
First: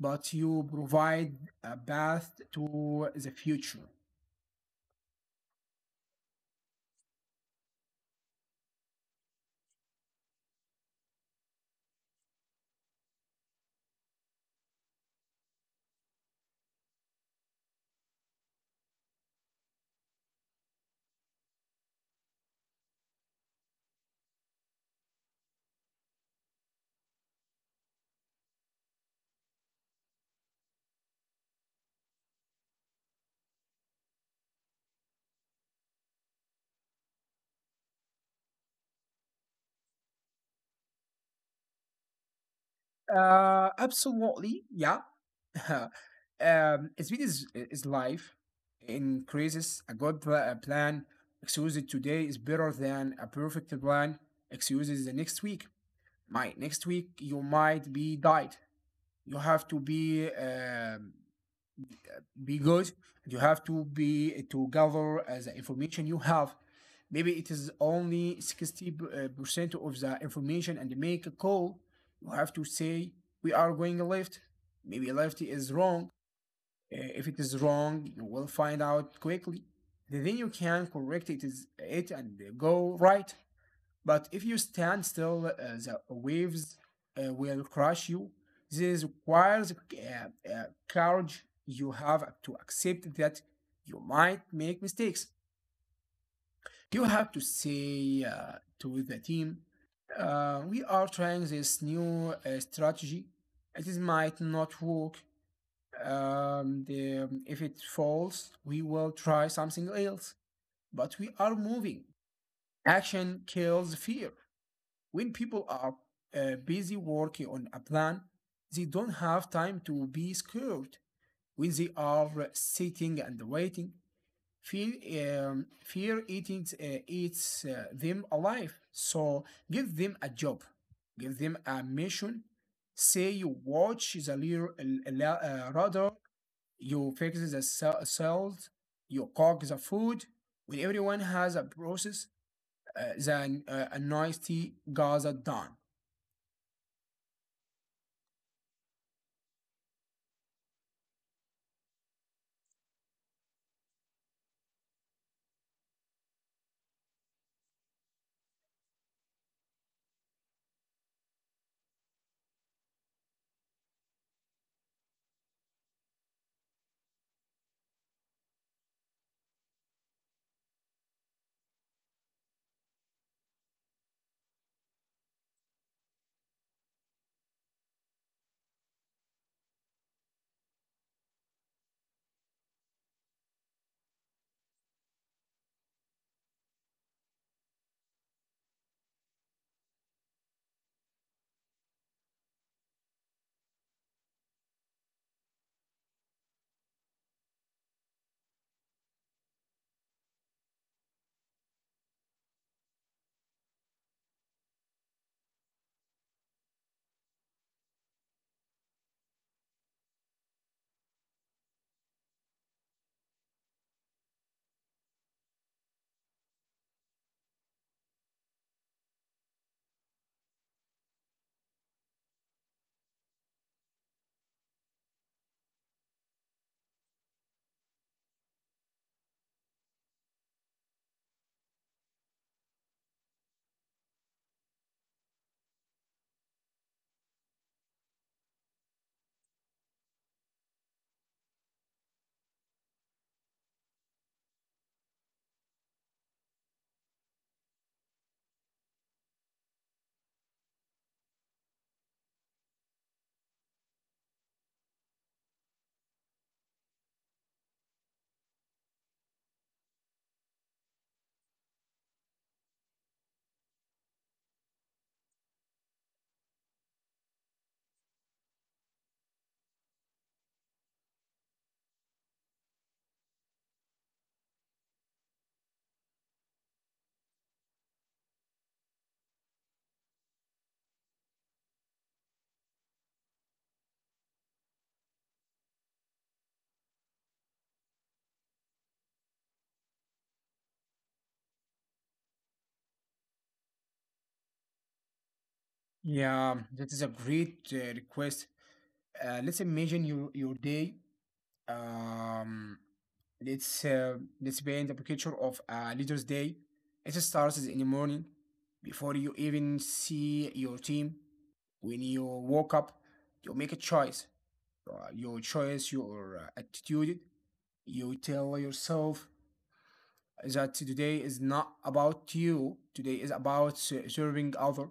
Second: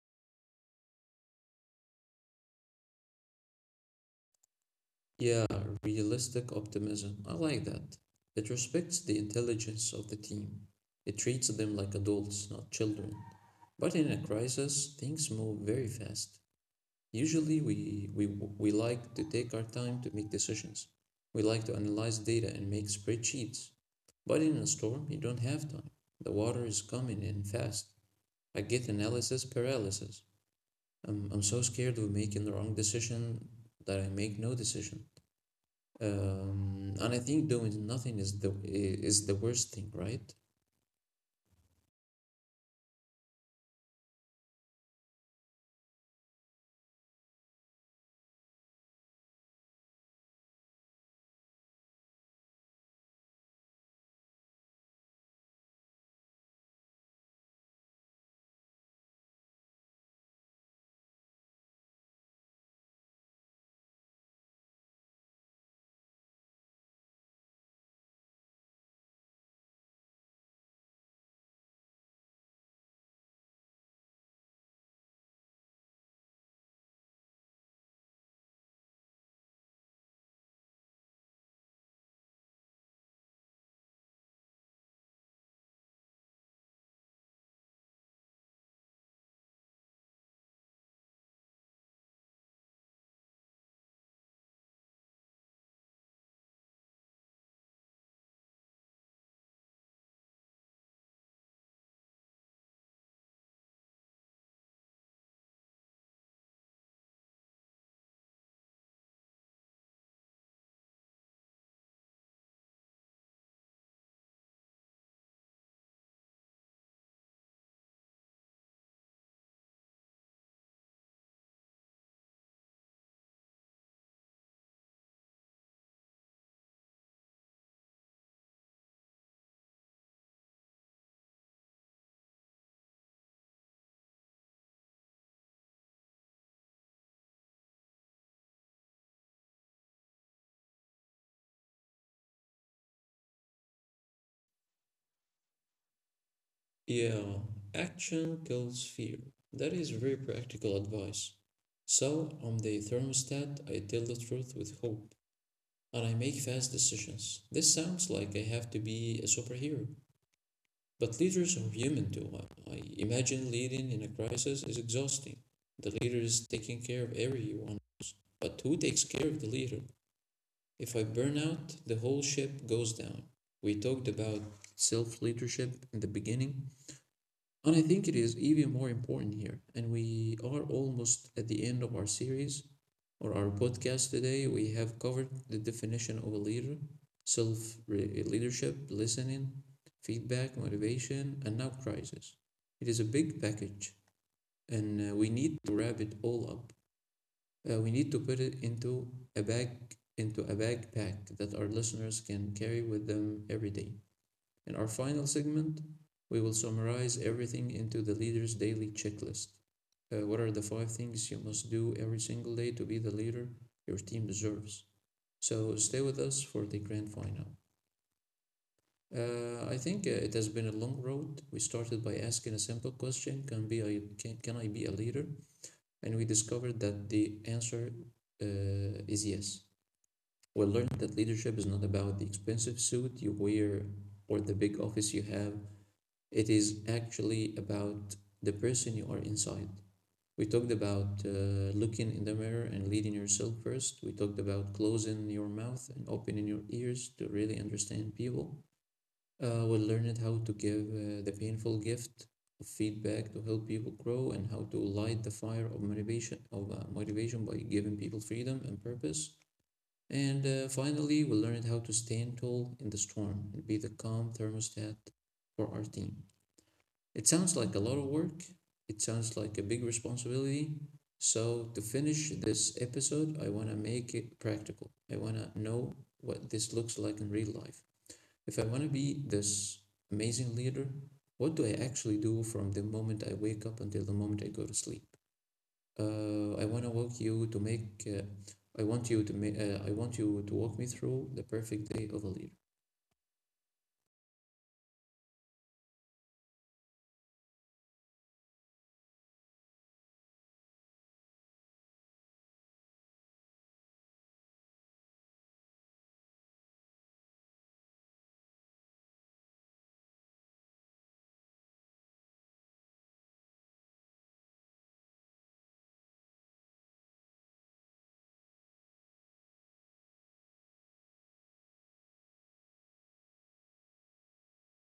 S2: but you provide a path to the future.
S1: Yeah, realistic optimism. I like that. It respects the intelligence of the team. It treats them like adults, not children. But in a crisis, things move very fast. Usually, we like to take our time to make decisions. We like to analyze data and make spreadsheets. But in a storm, you don't have time. The water is coming in fast. I get analysis paralysis. I'm so scared of making the wrong decision that I make no decision. And I think doing nothing is the worst thing, right?
S2: Absolutely, yeah. Speed is life. Increases a good plan. Excuses today is better than a perfect plan. Excuses the next week. My next week you might be died. You have to be because you have to be to gather as information you have, maybe it is only 60 percent of the information, and make a call. You have to say we are going left. Maybe left is wrong. If it is wrong, you will find out quickly, then you can correct it and go right. But if you stand still, the waves will crush you. This requires courage. You have to accept that you might make mistakes. You have to say to the team, we are trying this new strategy. It is might not work. If it falls, we will try something else. But we are moving. Action kills fear. When people are busy working on a plan, they don't have time to be scared. When they are sitting and waiting, fear, fear eating eats them alive. So give them a job, give them a mission. Say you watch the radar, you fix the cells, you cook the food. When everyone has a process, then a nasty Gaza done.
S1: Yeah, action kills fear. That is very practical advice. So, on the thermostat, I tell the truth with hope, and I make fast decisions. This sounds like I have to be a superhero, but leaders are human too. I imagine leading in a crisis is exhausting. The leader is taking care of everyone, but who takes care of the leader? If I burn out, the whole ship goes down. We talked about self leadership in the beginning, and I think it is even more important here. And we are almost at the end of our series or our podcast today. We have covered the definition of a leader, self leadership, listening, feedback, motivation, and now crisis. It is a big package, and we need to wrap it all up. We need to put it into a bag into a backpack that our listeners can carry with them every day. In our final segment, we will summarize everything into the leader's daily checklist. What are the five things you must do every single day to be the leader your team deserves? So stay with us for the grand final. I think it has been a long road. We started by asking a simple question: Can I be a leader? And we discovered that the answer is yes. We learned that leadership is not about the expensive suit you wear or the big office you have. It is actually about the person you are inside. We talked about looking in the mirror and leading yourself first. We talked about closing your mouth and opening your ears to really understand people. We learned how to give the painful gift of feedback to help people grow and how to light the fire of motivation by giving people freedom and purpose. And finally, we learned how to stand tall in the storm and be the calm thermostat for our team. It sounds like a lot of work, it sounds like a big responsibility. So, to finish this episode, I want to make it practical. I want to know what this looks like in real life. If I want to be this amazing leader, what do I actually do from the moment I wake up until the moment I go to sleep? I want to walk you to make. I want you to make. I want you to walk me through the perfect day of a leader.
S2: Yeah, that is a great request. Let's imagine your day. Um, let's let's paint a picture of a leader's day. It starts in the morning, before you even see your team. When you woke up, you make a choice. Your choice, your attitude. You tell yourself, that today is not about you. Today is about serving other.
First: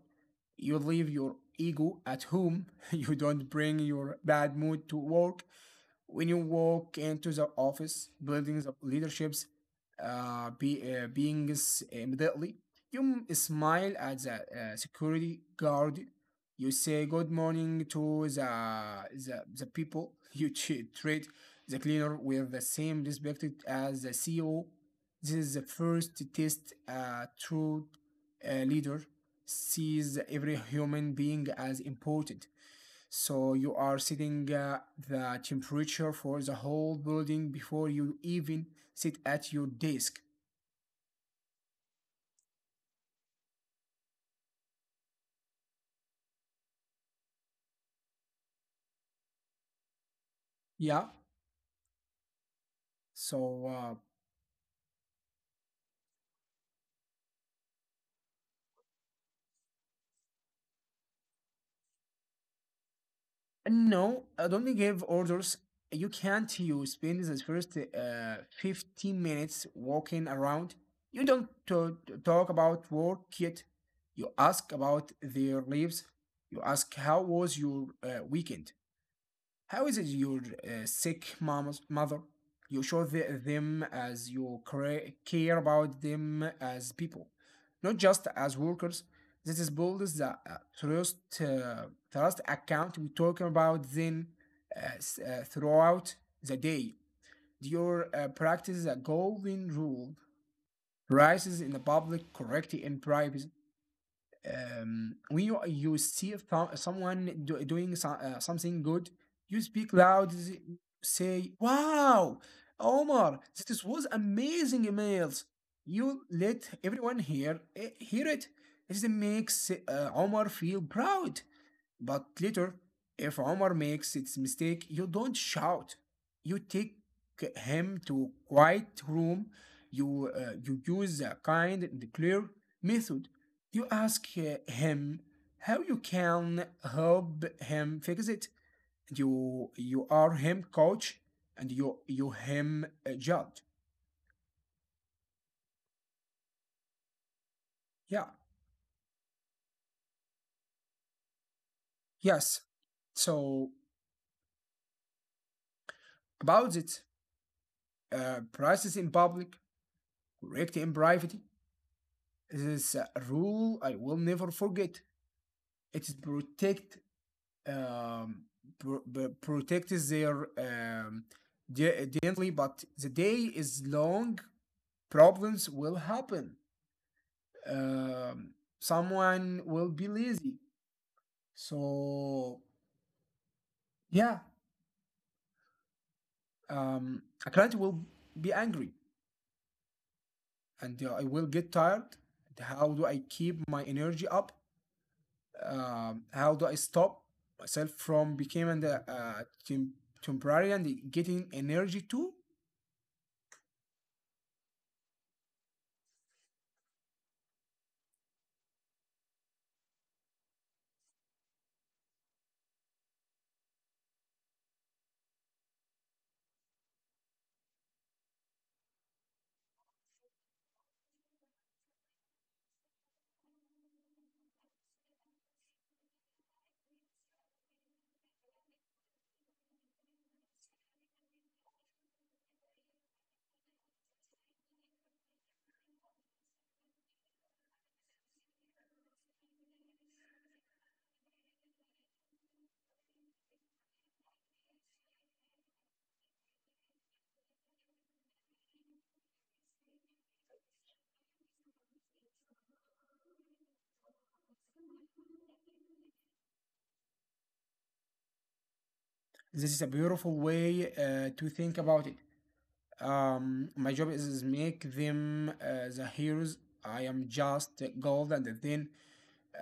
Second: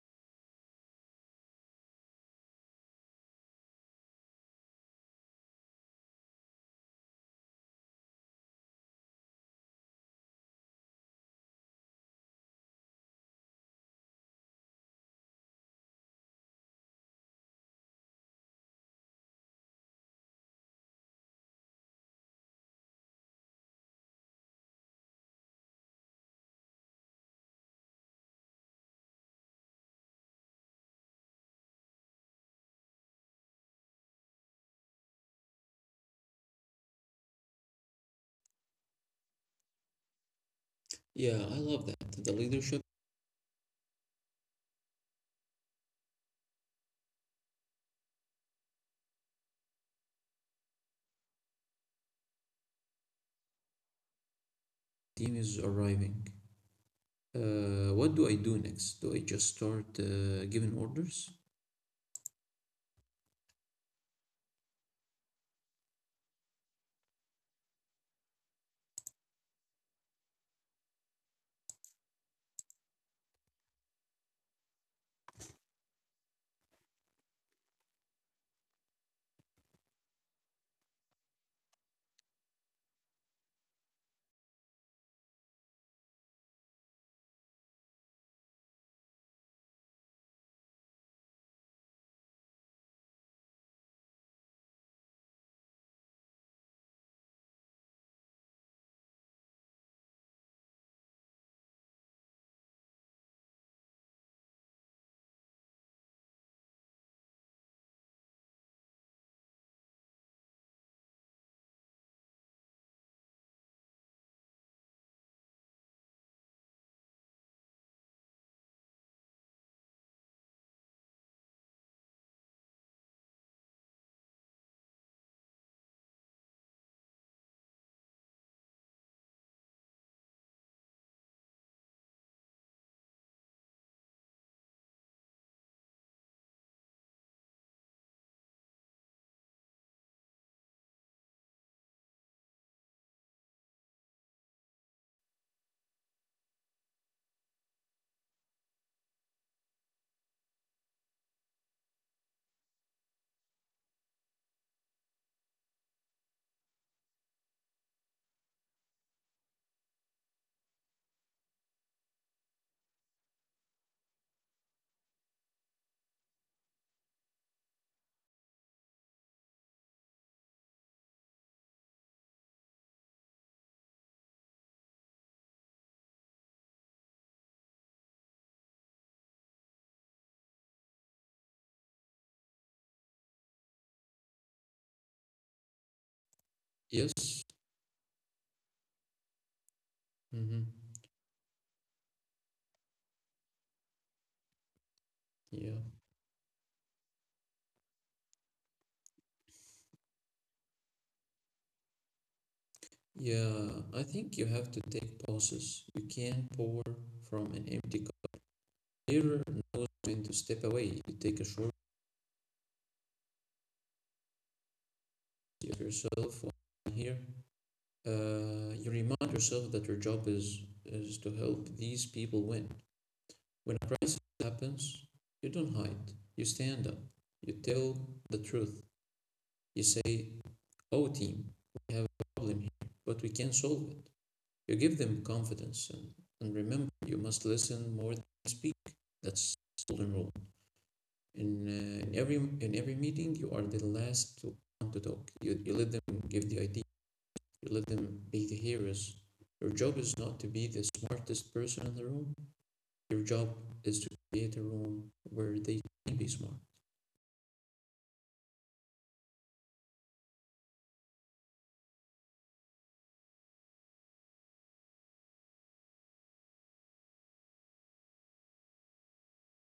S2: You leave your ego at home. You don't bring your bad mood to work. When you walk into the office, buildings of leaderships beings immediately, you smile at the security guard. You say good morning to the people. You treat the cleaner with the same respect as the CEO. This is the first test a true leader sees every human being as important, so you are setting the temperature for the whole building before you even sit at your desk.
S1: Yeah, I love that. The leadership
S2: Yeah. So
S1: team is arriving. What do I do next? Do I just start giving orders?
S2: no, I don't give orders. You can't. You spend the first 15 minutes walking around. You don't talk about work yet. You ask about their lives. You ask how was your weekend. How is it your sick mom's mother? You show them as you care about them as people, not just as workers. This is bold as the trust account we talk about then throughout the day. Your practice the golden rule rises in the public, correct in private. Um, when you see someone doing something good, you speak loud, say, "Wow, Omar, this was amazing emails." You let everyone hear hear it. This makes Omar feel proud. But later, if Omar makes its mistake, you don't shout. You take him to a quiet room. You use a kind and clear method. You ask him how you can help him fix it. And you are him coach and you him judge. Yeah. Yes. So about it, prices in public, correct in private. This is a rule I will never forget. It's protect um, protects their gently, but the day is long. Problems will happen. Um, someone will be lazy. So yeah, a
S1: Yes.
S2: client will be angry,
S1: Mm-hmm.
S2: and I will get tired. And how do I keep my energy up?
S1: Yeah.
S2: Um, how do I stop myself from becoming the temporary and getting energy too?
S1: Yeah. I think you have to take pauses. You can't pour from an empty cup. Leader knows when to step away. You take a short look at yourself here. You remind yourself that your job is to help these people win. When a crisis happens, you don't hide. You stand up. You tell the truth. You say oh team, we have a problem here, but we can solve it. You give them confidence and remember you must listen more than you speak. That's the golden rule. In every meeting you are the last to want to talk. You let them give the idea, you let them be the heroes. Your job is not to be the smartest person in the room. Your job is to create a room where they can be smart.
S2: This is a beautiful way to think about it. My job is make them the heroes. I am just gold, and then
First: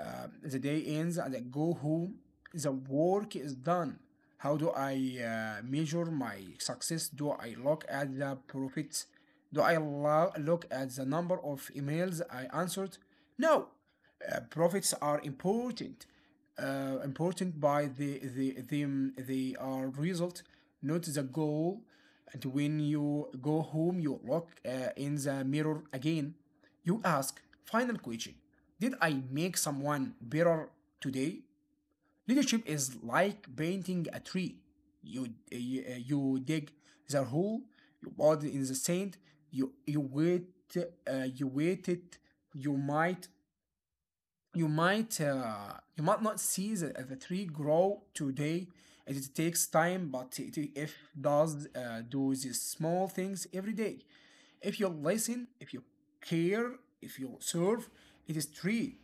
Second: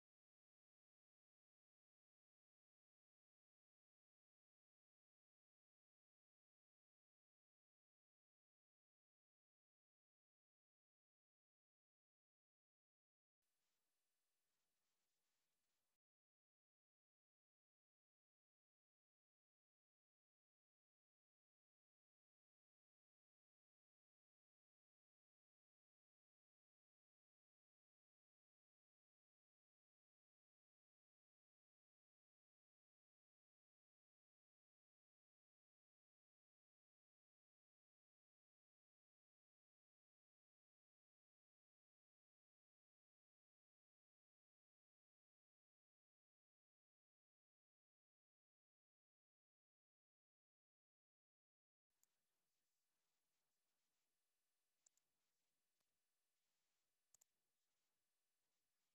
S2: The day ends and I go home. The work is done. How do I measure my success? Do I look at the profits? Do I look at the number of emails I answered? No. Profits are important. Important by they are result, not the goal. And when you go home, you look in the mirror again. You ask final question. Did I make someone better today? Leadership is like painting a tree. You dig the hole, you put in the sand, you, you wait, you wait it, you might you might not see the tree grow today, and it takes time but it, if does do these small things every day, if you listen, if you care, if you serve, it is tree,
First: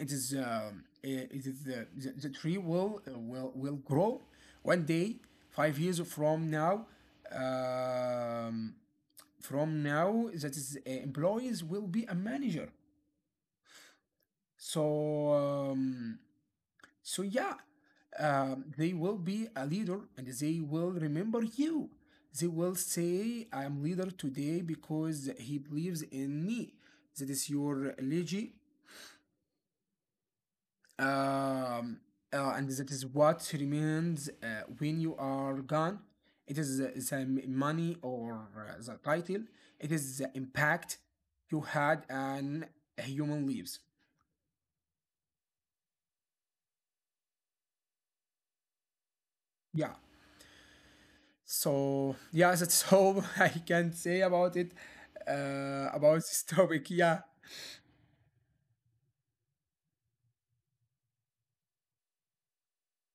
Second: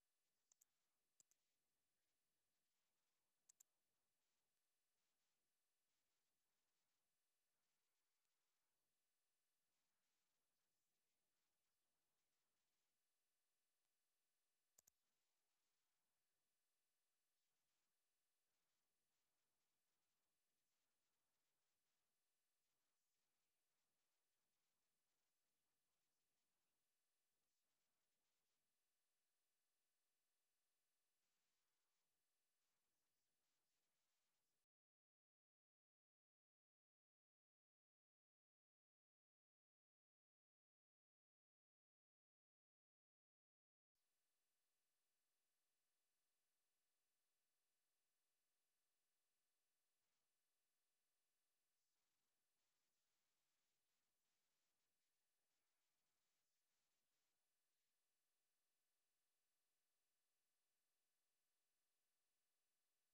S2: it is um, uh, it is the tree will will grow one day, 5 years from now. Um, from now, that is employees will be a manager. So um, yeah, they will be a leader and they will remember you. They will say, "I am leader today because he believes in me." That is your legacy, um, and that is what remains when you are gone. It is the money or the title. It is the impact you had on human lives. Yeah. So yeah, that's all I can say about it. About this topic. Yeah.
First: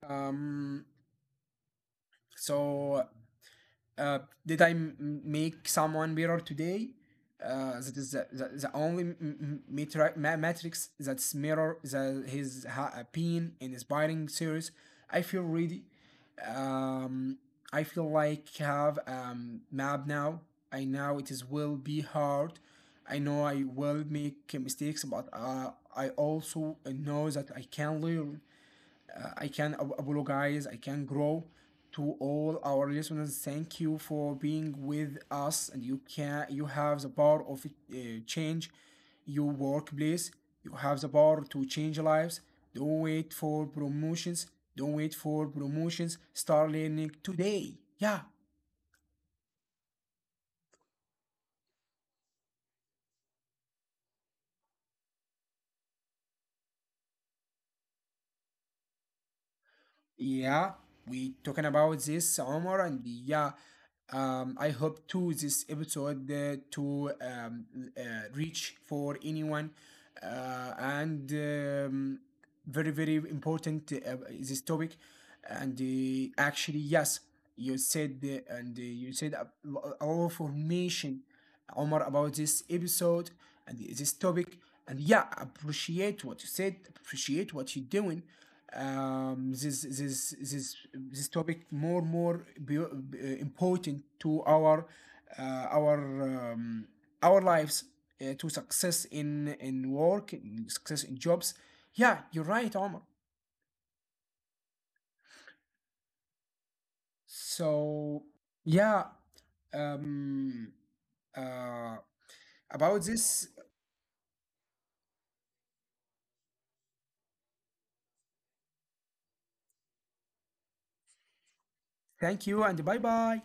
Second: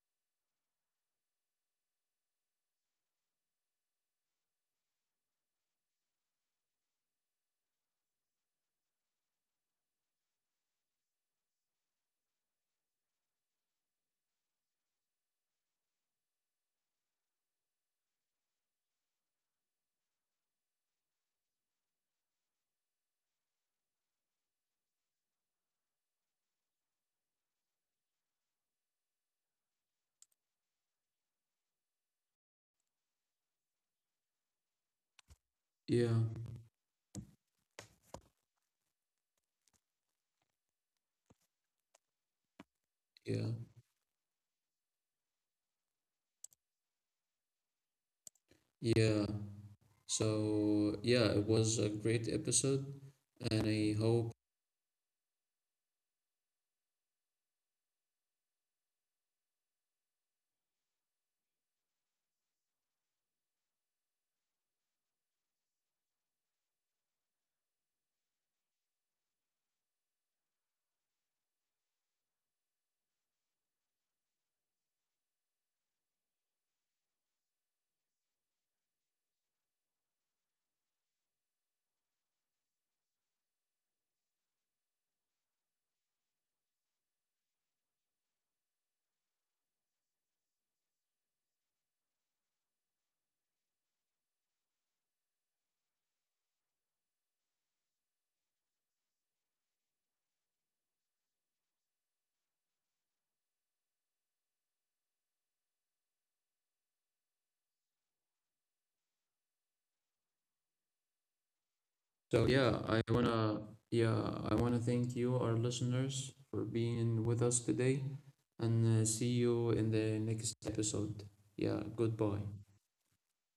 S2: Um. So uh, did I make someone better today? That is the only matrix that's mirror the, his been in inspiring series. I feel ready. Um, I feel like have map now. I know it is will be hard. I know I will make mistakes, but I also know that I can learn. I can apologize. I can grow. To all our listeners, thank you for being with us. And you
S1: Yeah,
S2: can you have the power of change your workplace. You have the power to change lives. Don't wait
S1: yeah,
S2: for promotions. Don't wait for promotions. Start learning today. Yeah.
S1: yeah. So yeah, it was a great episode, and I hope.
S2: Yeah, we talking about this, Omar, and yeah, I hope to this episode to uh, reach for anyone, and very very important this topic, and actually yes, you said and you said a, a lot of information, Omar, about this episode and this topic, and yeah, appreciate what you said, appreciate what you're doing, this topic more more important to our uh, our um, our lives, to success in work in success in jobs. Yeah, you're right, Omar. So yeah, um, uh,
S1: So yeah,
S2: about this.
S1: yeah I wanna thank you, our listeners, for being with us today, and see you in the next episode. Yeah, goodbye.
S2: Thank you and bye bye.